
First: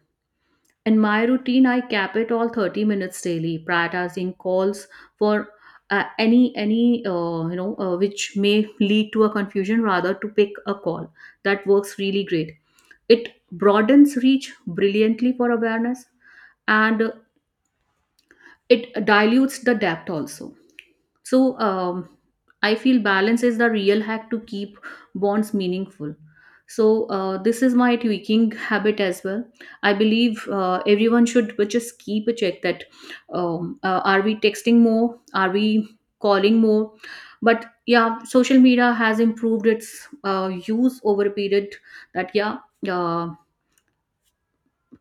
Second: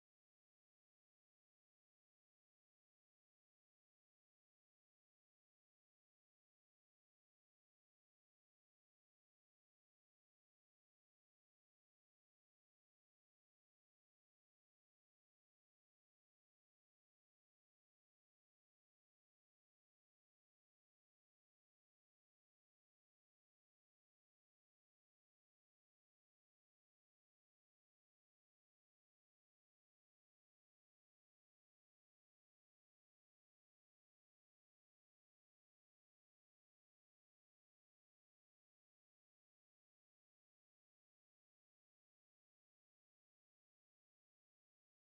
S2: In my routine, I cap it all thirty minutes daily, prioritizing calls for, uh, any any uh, you know, uh, which may lead to a confusion rather to pick a call. That works really great. It broadens reach brilliantly for awareness, and, uh, it dilutes the depth also. So, um, I feel balance is the real hack to keep bonds meaningful. So, uh, this is my tweaking habit as well. I believe, uh, everyone should just keep a check that, um, uh, are we texting more, are we calling more. But yeah, social media has improved its, uh, use over a period. That yeah, uh,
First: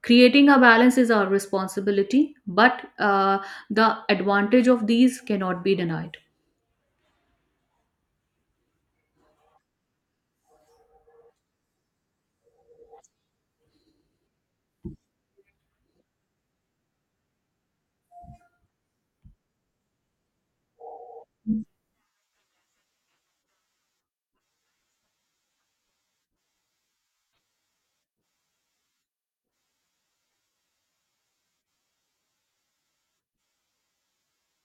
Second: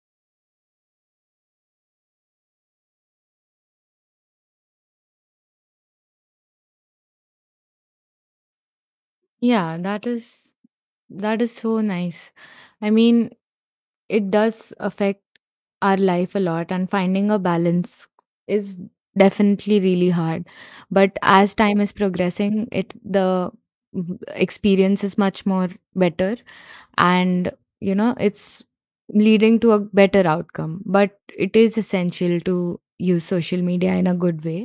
S2: creating a balance is our responsibility, but, uh, the advantage of these cannot be denied.
S1: Yeah, that is that is so nice. i mean It does affect our life a lot, and finding a balance is definitely really hard. But as time is progressing, it the w- experience is much more better, and you know it's leading to a better outcome. But it is essential to use social media in a good way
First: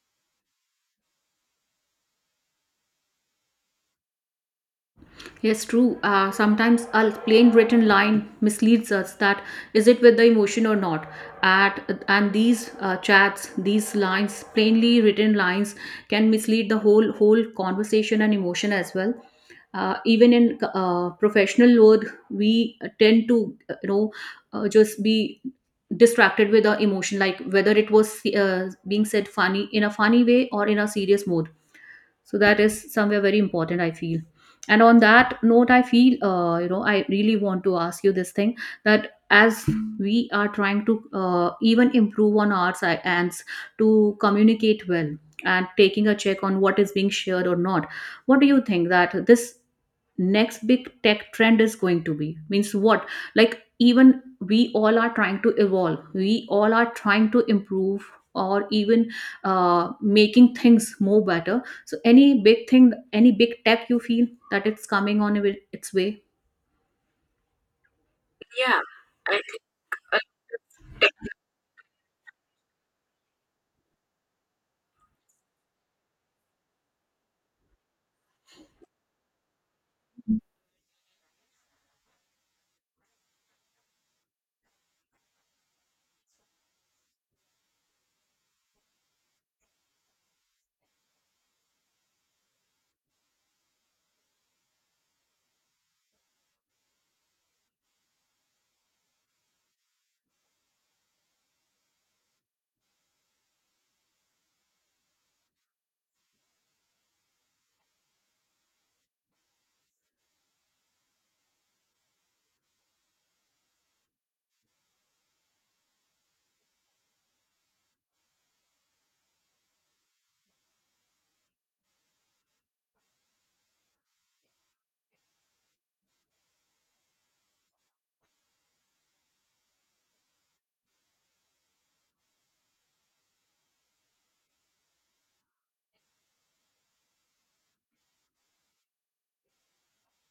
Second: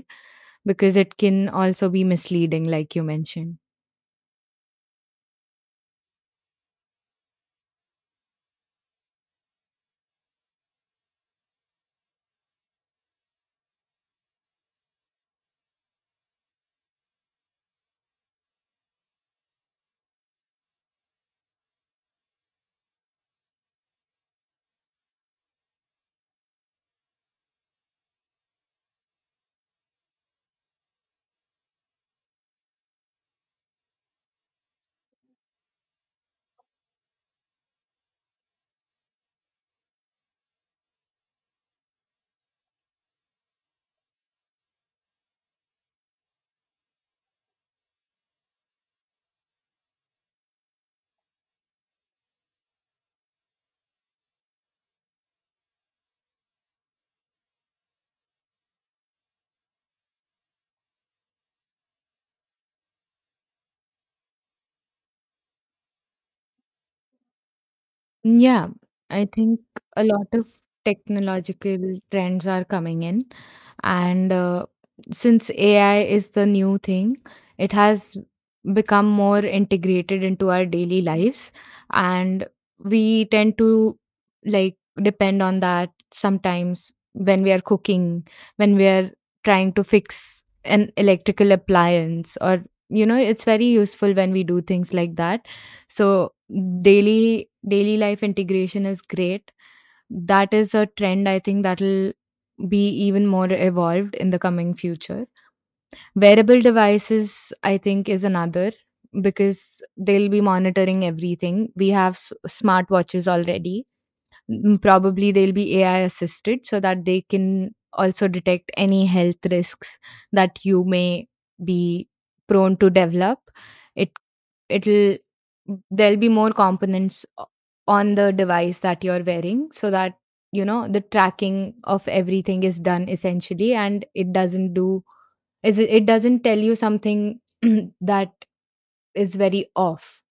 S1: because it can also be misleading, like you mentioned.
S2: Yes, true. Uh, sometimes a plain written line misleads us that is it with the emotion or not. At and these, uh, chats, these lines, plainly written lines, can mislead the whole whole conversation and emotion as well. Uh, even in, uh, professional world, we tend to, uh, you know, uh, just be distracted with our emotion, like whether it was, uh, being said funny in a funny way or in a serious mode. So that is somewhere very important, I feel. And on that note, I feel, uh, you know, I really want to ask you this thing, that as we are trying to, uh, even improve on our si- ends to communicate well and taking a check on what is being shared or not, what do you think that this next big tech trend is going to be? Means what, like, even we all are trying to evolve, we all are trying to improve, or even, uh, making things more better. So any big thing, any big tech you feel that it's coming on its way?
S1: Yeah,
S2: Yeah,
S1: I
S2: I,
S1: think a lot of technological trends are coming in. And uh, since A I is the new thing, it has become more integrated into our daily lives. And we tend to like depend on that sometimes when we are cooking, when we are trying to fix an electrical appliance, or you know it's very useful when we do things like that. So daily daily life integration is great. That is a trend, I think, that'll be even more evolved in the coming future. Wearable devices, I think, is another, because they'll be monitoring everything. We have s- smartwatches already. Mm, probably they'll be A I assisted so that they can also detect any health risks that you may be prone to develop. It it'll there'll be more components o- on the device that you're wearing, so that you know the tracking of everything is done essentially, and it doesn't do is it doesn't tell you something [CLEARS THROAT] that is very off.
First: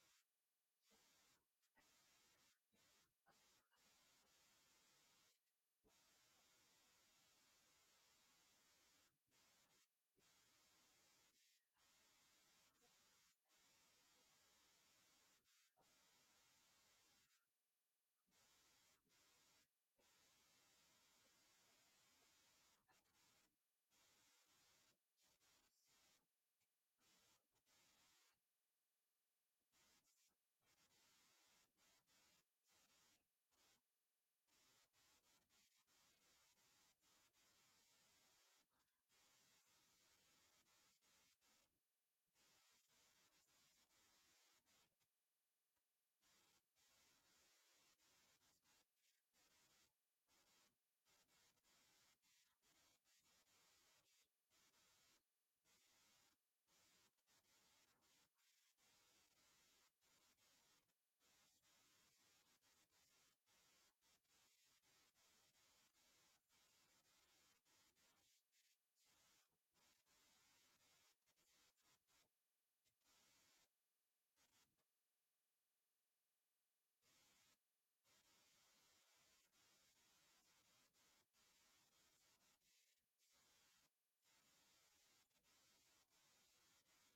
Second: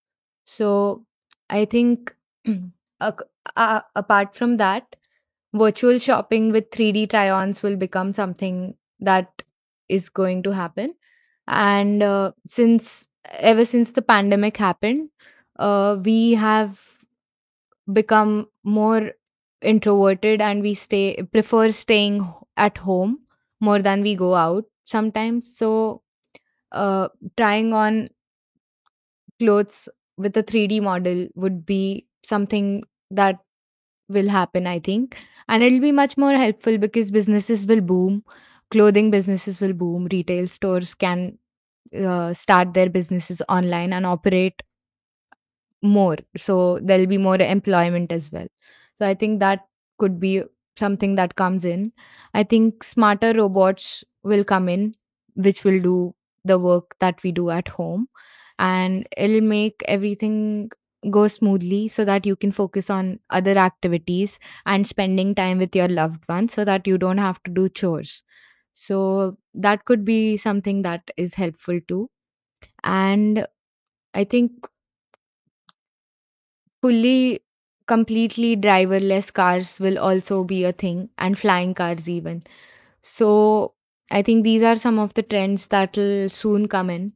S1: So I think [CLEARS THROAT] ac- uh, apart from that, virtual shopping with three D try ons will become something that is going to happen. And uh, since ever since the pandemic happened, uh, we have become more introverted, and we stay prefer staying h- at home more than we go out sometimes. So uh, trying on clothes with a three D model would be something that will happen, I think. And it'll be much more helpful because businesses will boom, clothing businesses will boom, retail stores can uh, start their businesses online and operate more, so there'll be more employment as well. So I think that could be something that comes in. I think smarter robots will come in, which will do the work that we do at home, and it'll make everything go smoothly so that you can focus on other activities and spending time with your loved ones, so that you don't have to do chores. So that could be something that is helpful too. And I think fully completely driverless cars will also be a thing, and flying cars even. So I think these are some of the trends that will soon come in.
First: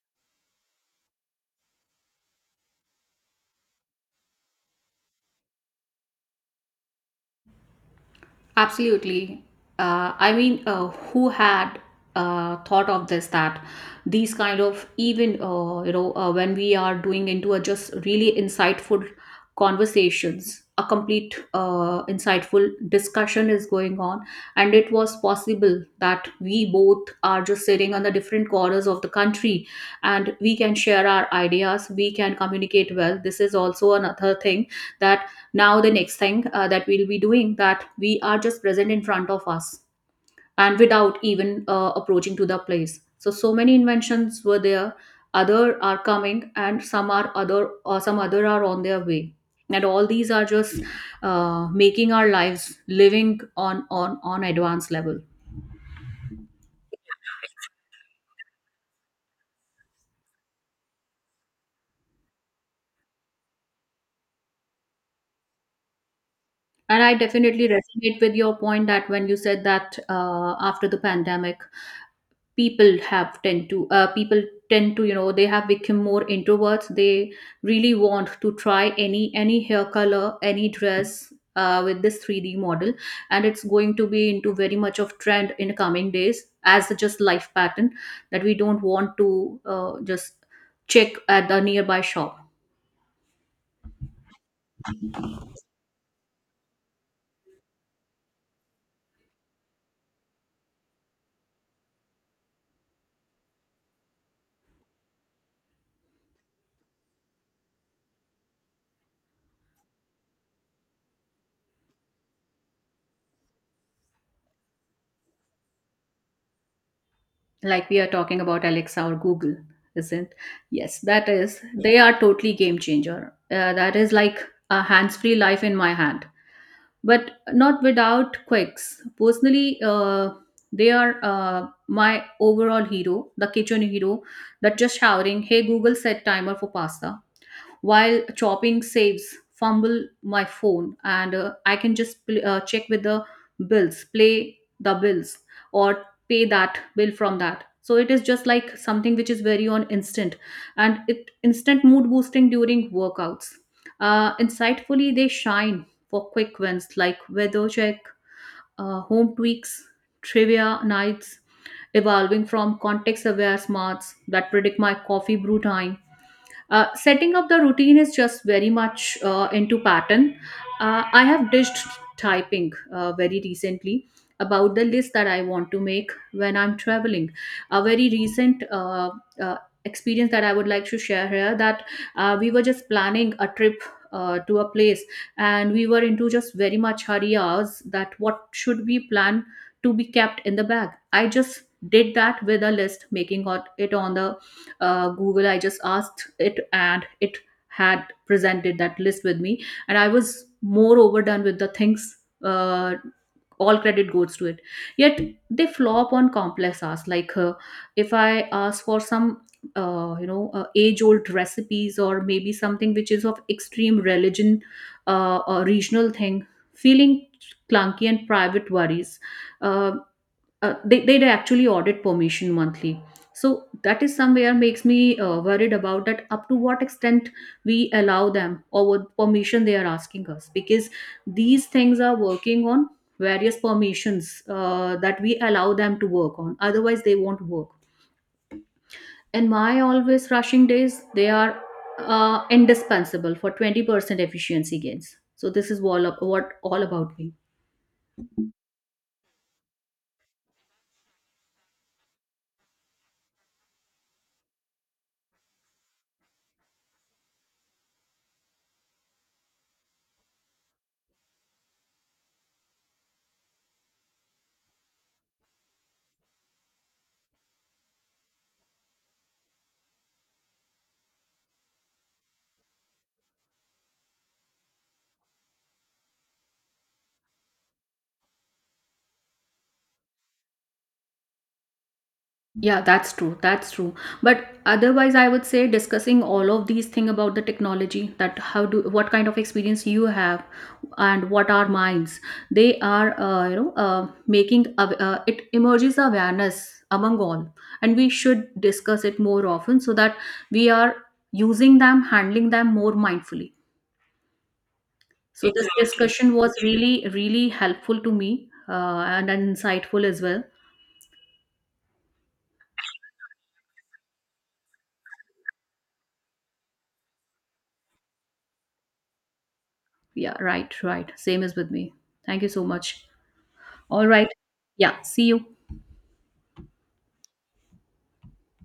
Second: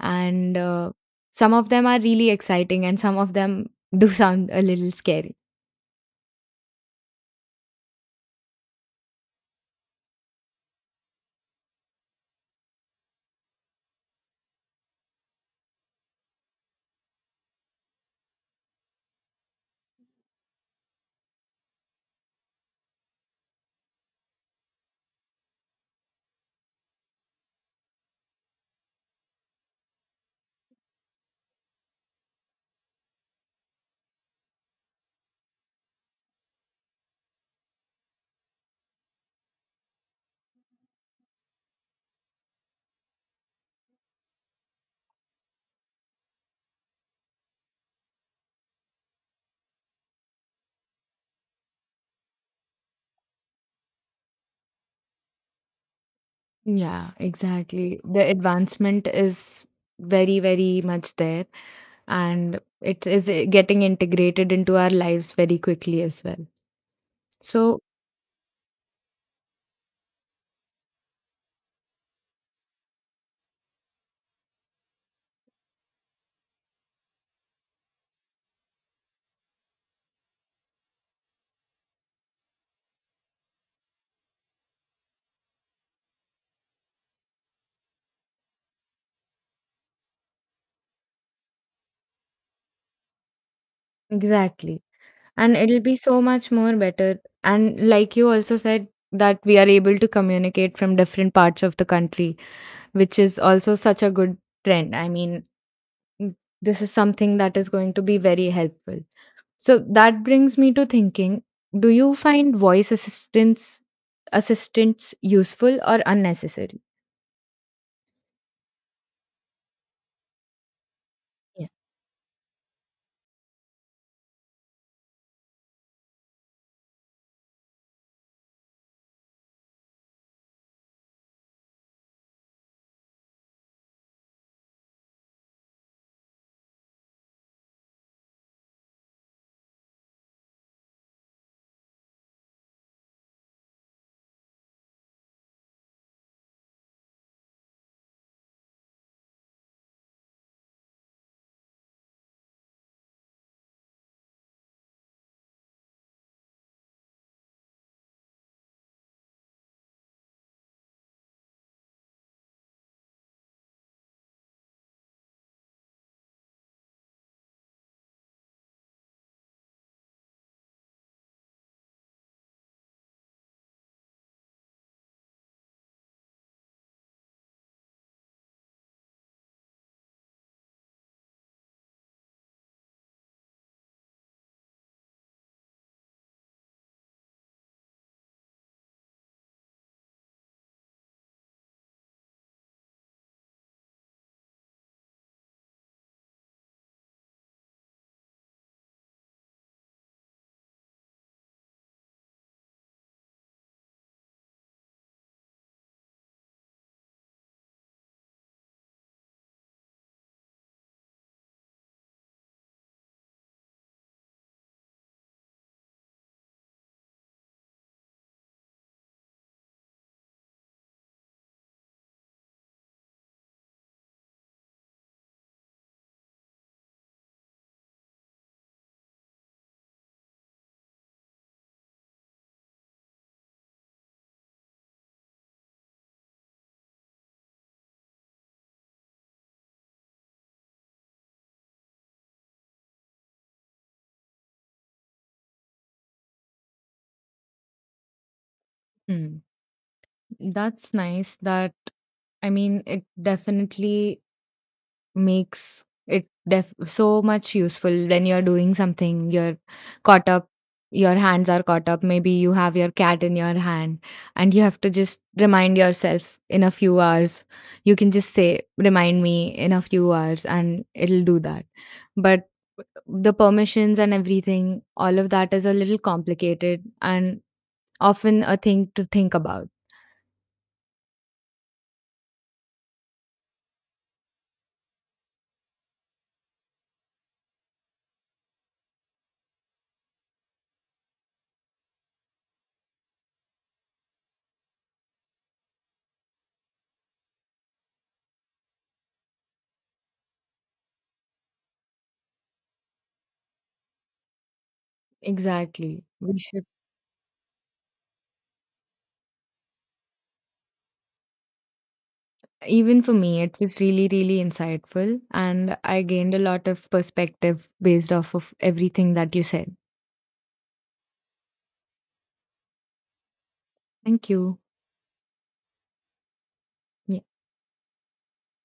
S1: And uh, some of them are really exciting and some of them [LAUGHS] do sound a little scary.
S2: Absolutely. Uh, I mean, uh, who had uh, thought of this that these kind of even uh, you know uh, when we are doing into a just really insightful conversations, a complete uh, insightful discussion is going on, and it was possible that we both are just sitting on the different corners of the country, and we can share our ideas, we can communicate well. This is also another thing that now the next thing uh, that we'll be doing, that we are just present in front of us and without even uh, approaching to the place. So so many inventions were there, other are coming, and some are other or some other are on their way, and all these are just uh, making our lives living on on on advanced level.
S1: Yeah, exactly, the advancement is very very much there, and it is uh, getting integrated into our lives very quickly as well.
S2: And I definitely
S1: So
S2: resonate with your point that when you said that uh, after the pandemic, people have tend to uh, people tend to, you know they have become more introverts. They really want to try any any hair color, any dress uh, with this three d model, and it's going to be into very much of trend in coming days as just life pattern, that we don't want to uh, just check at the nearby shop.
S1: exactly, and it'll be so much more better, and like you also said, that we are able to communicate from different parts of the country, which is also such a good trend. I mean mm, this is something that is going to be very helpful. So that brings me to thinking, do you find voice assistance assistants useful or unnecessary?
S2: Like, we are talking about Alexa or Google, isn't? Yes, that is.
S1: Yeah.
S2: They are totally game changer, uh, that is like a hands free life in my hand, but not without quirks. Personally, uh, they are uh, my overall hero, the kitchen hero, that just showering. Hey Google, set timer for pasta while chopping saves fumble my phone, and uh, I can just pl- uh, check with the bills, play the bills, or pay that bill from that. So it is just like something which is very on instant, and it instant mood boosting during workouts. Uh, insightfully they shine for quick wins like weather check, uh, home tweaks, trivia nights, evolving from context aware smarts that predict my coffee brew time. Uh, setting up the routine is just very much uh, into pattern. Uh, I have ditched typing uh, very recently about the list that I want to make when I'm traveling. A very recent uh, uh, experience that I would like to share here, that uh, we were just planning a trip Uh, to a place, and we were into just very much hurry hours that what should we plan to be kept in the bag. I just did that with a list, making it on the uh, Google. I just asked it, and it had presented that list with me, and I was more overdone with the things. uh, all credit goes to it. Yet they flop on complex asks like, uh, if I ask for some uh, you know uh, age old recipes, or maybe something which is of extreme religion uh, or regional thing, feeling clunky and private worries. uh, uh, they, they'd actually audit permission monthly, so that is somewhere makes me uh, worried about that, up to what extent we allow them, or what permission they are asking us, because these things are working on various permissions uh, that we allow them to work on, otherwise they won't work. And my always rushing days, they are uh, indispensable for twenty percent efficiency gains. So this is all up, what all about me.
S1: Hmm. That's nice that, I mean, it definitely Makes it def so much useful when you're doing something, you're caught up, your hands are caught up, maybe you have your cat in your hand, and you have to just remind yourself in a few hours. You can just say, "Remind me in a few hours," and it'll do that. But the permissions and everything, all of that is a little complicated and often a thing to think about.
S2: Yeah, that's true. That's true. But otherwise, I would say discussing all of these things about the technology, that how do what kind of experience you have and what are minds, they are uh, you know uh, making aw- uh, it emerges awareness among all, and we should discuss it more often so that we are using them, handling them more mindfully. So this, exactly,
S1: Exactly.
S2: discussion
S1: We
S2: was
S1: should.
S2: really, really helpful to me, uh, and insightful as well.
S1: Even for me, it was really, really insightful, and I gained a lot of perspective based off of everything that you said.
S2: Yeah, right, right, same as with me. Thank you so much. All
S1: Thank
S2: right.
S1: you.
S2: Yeah. See you.
S1: Yeah.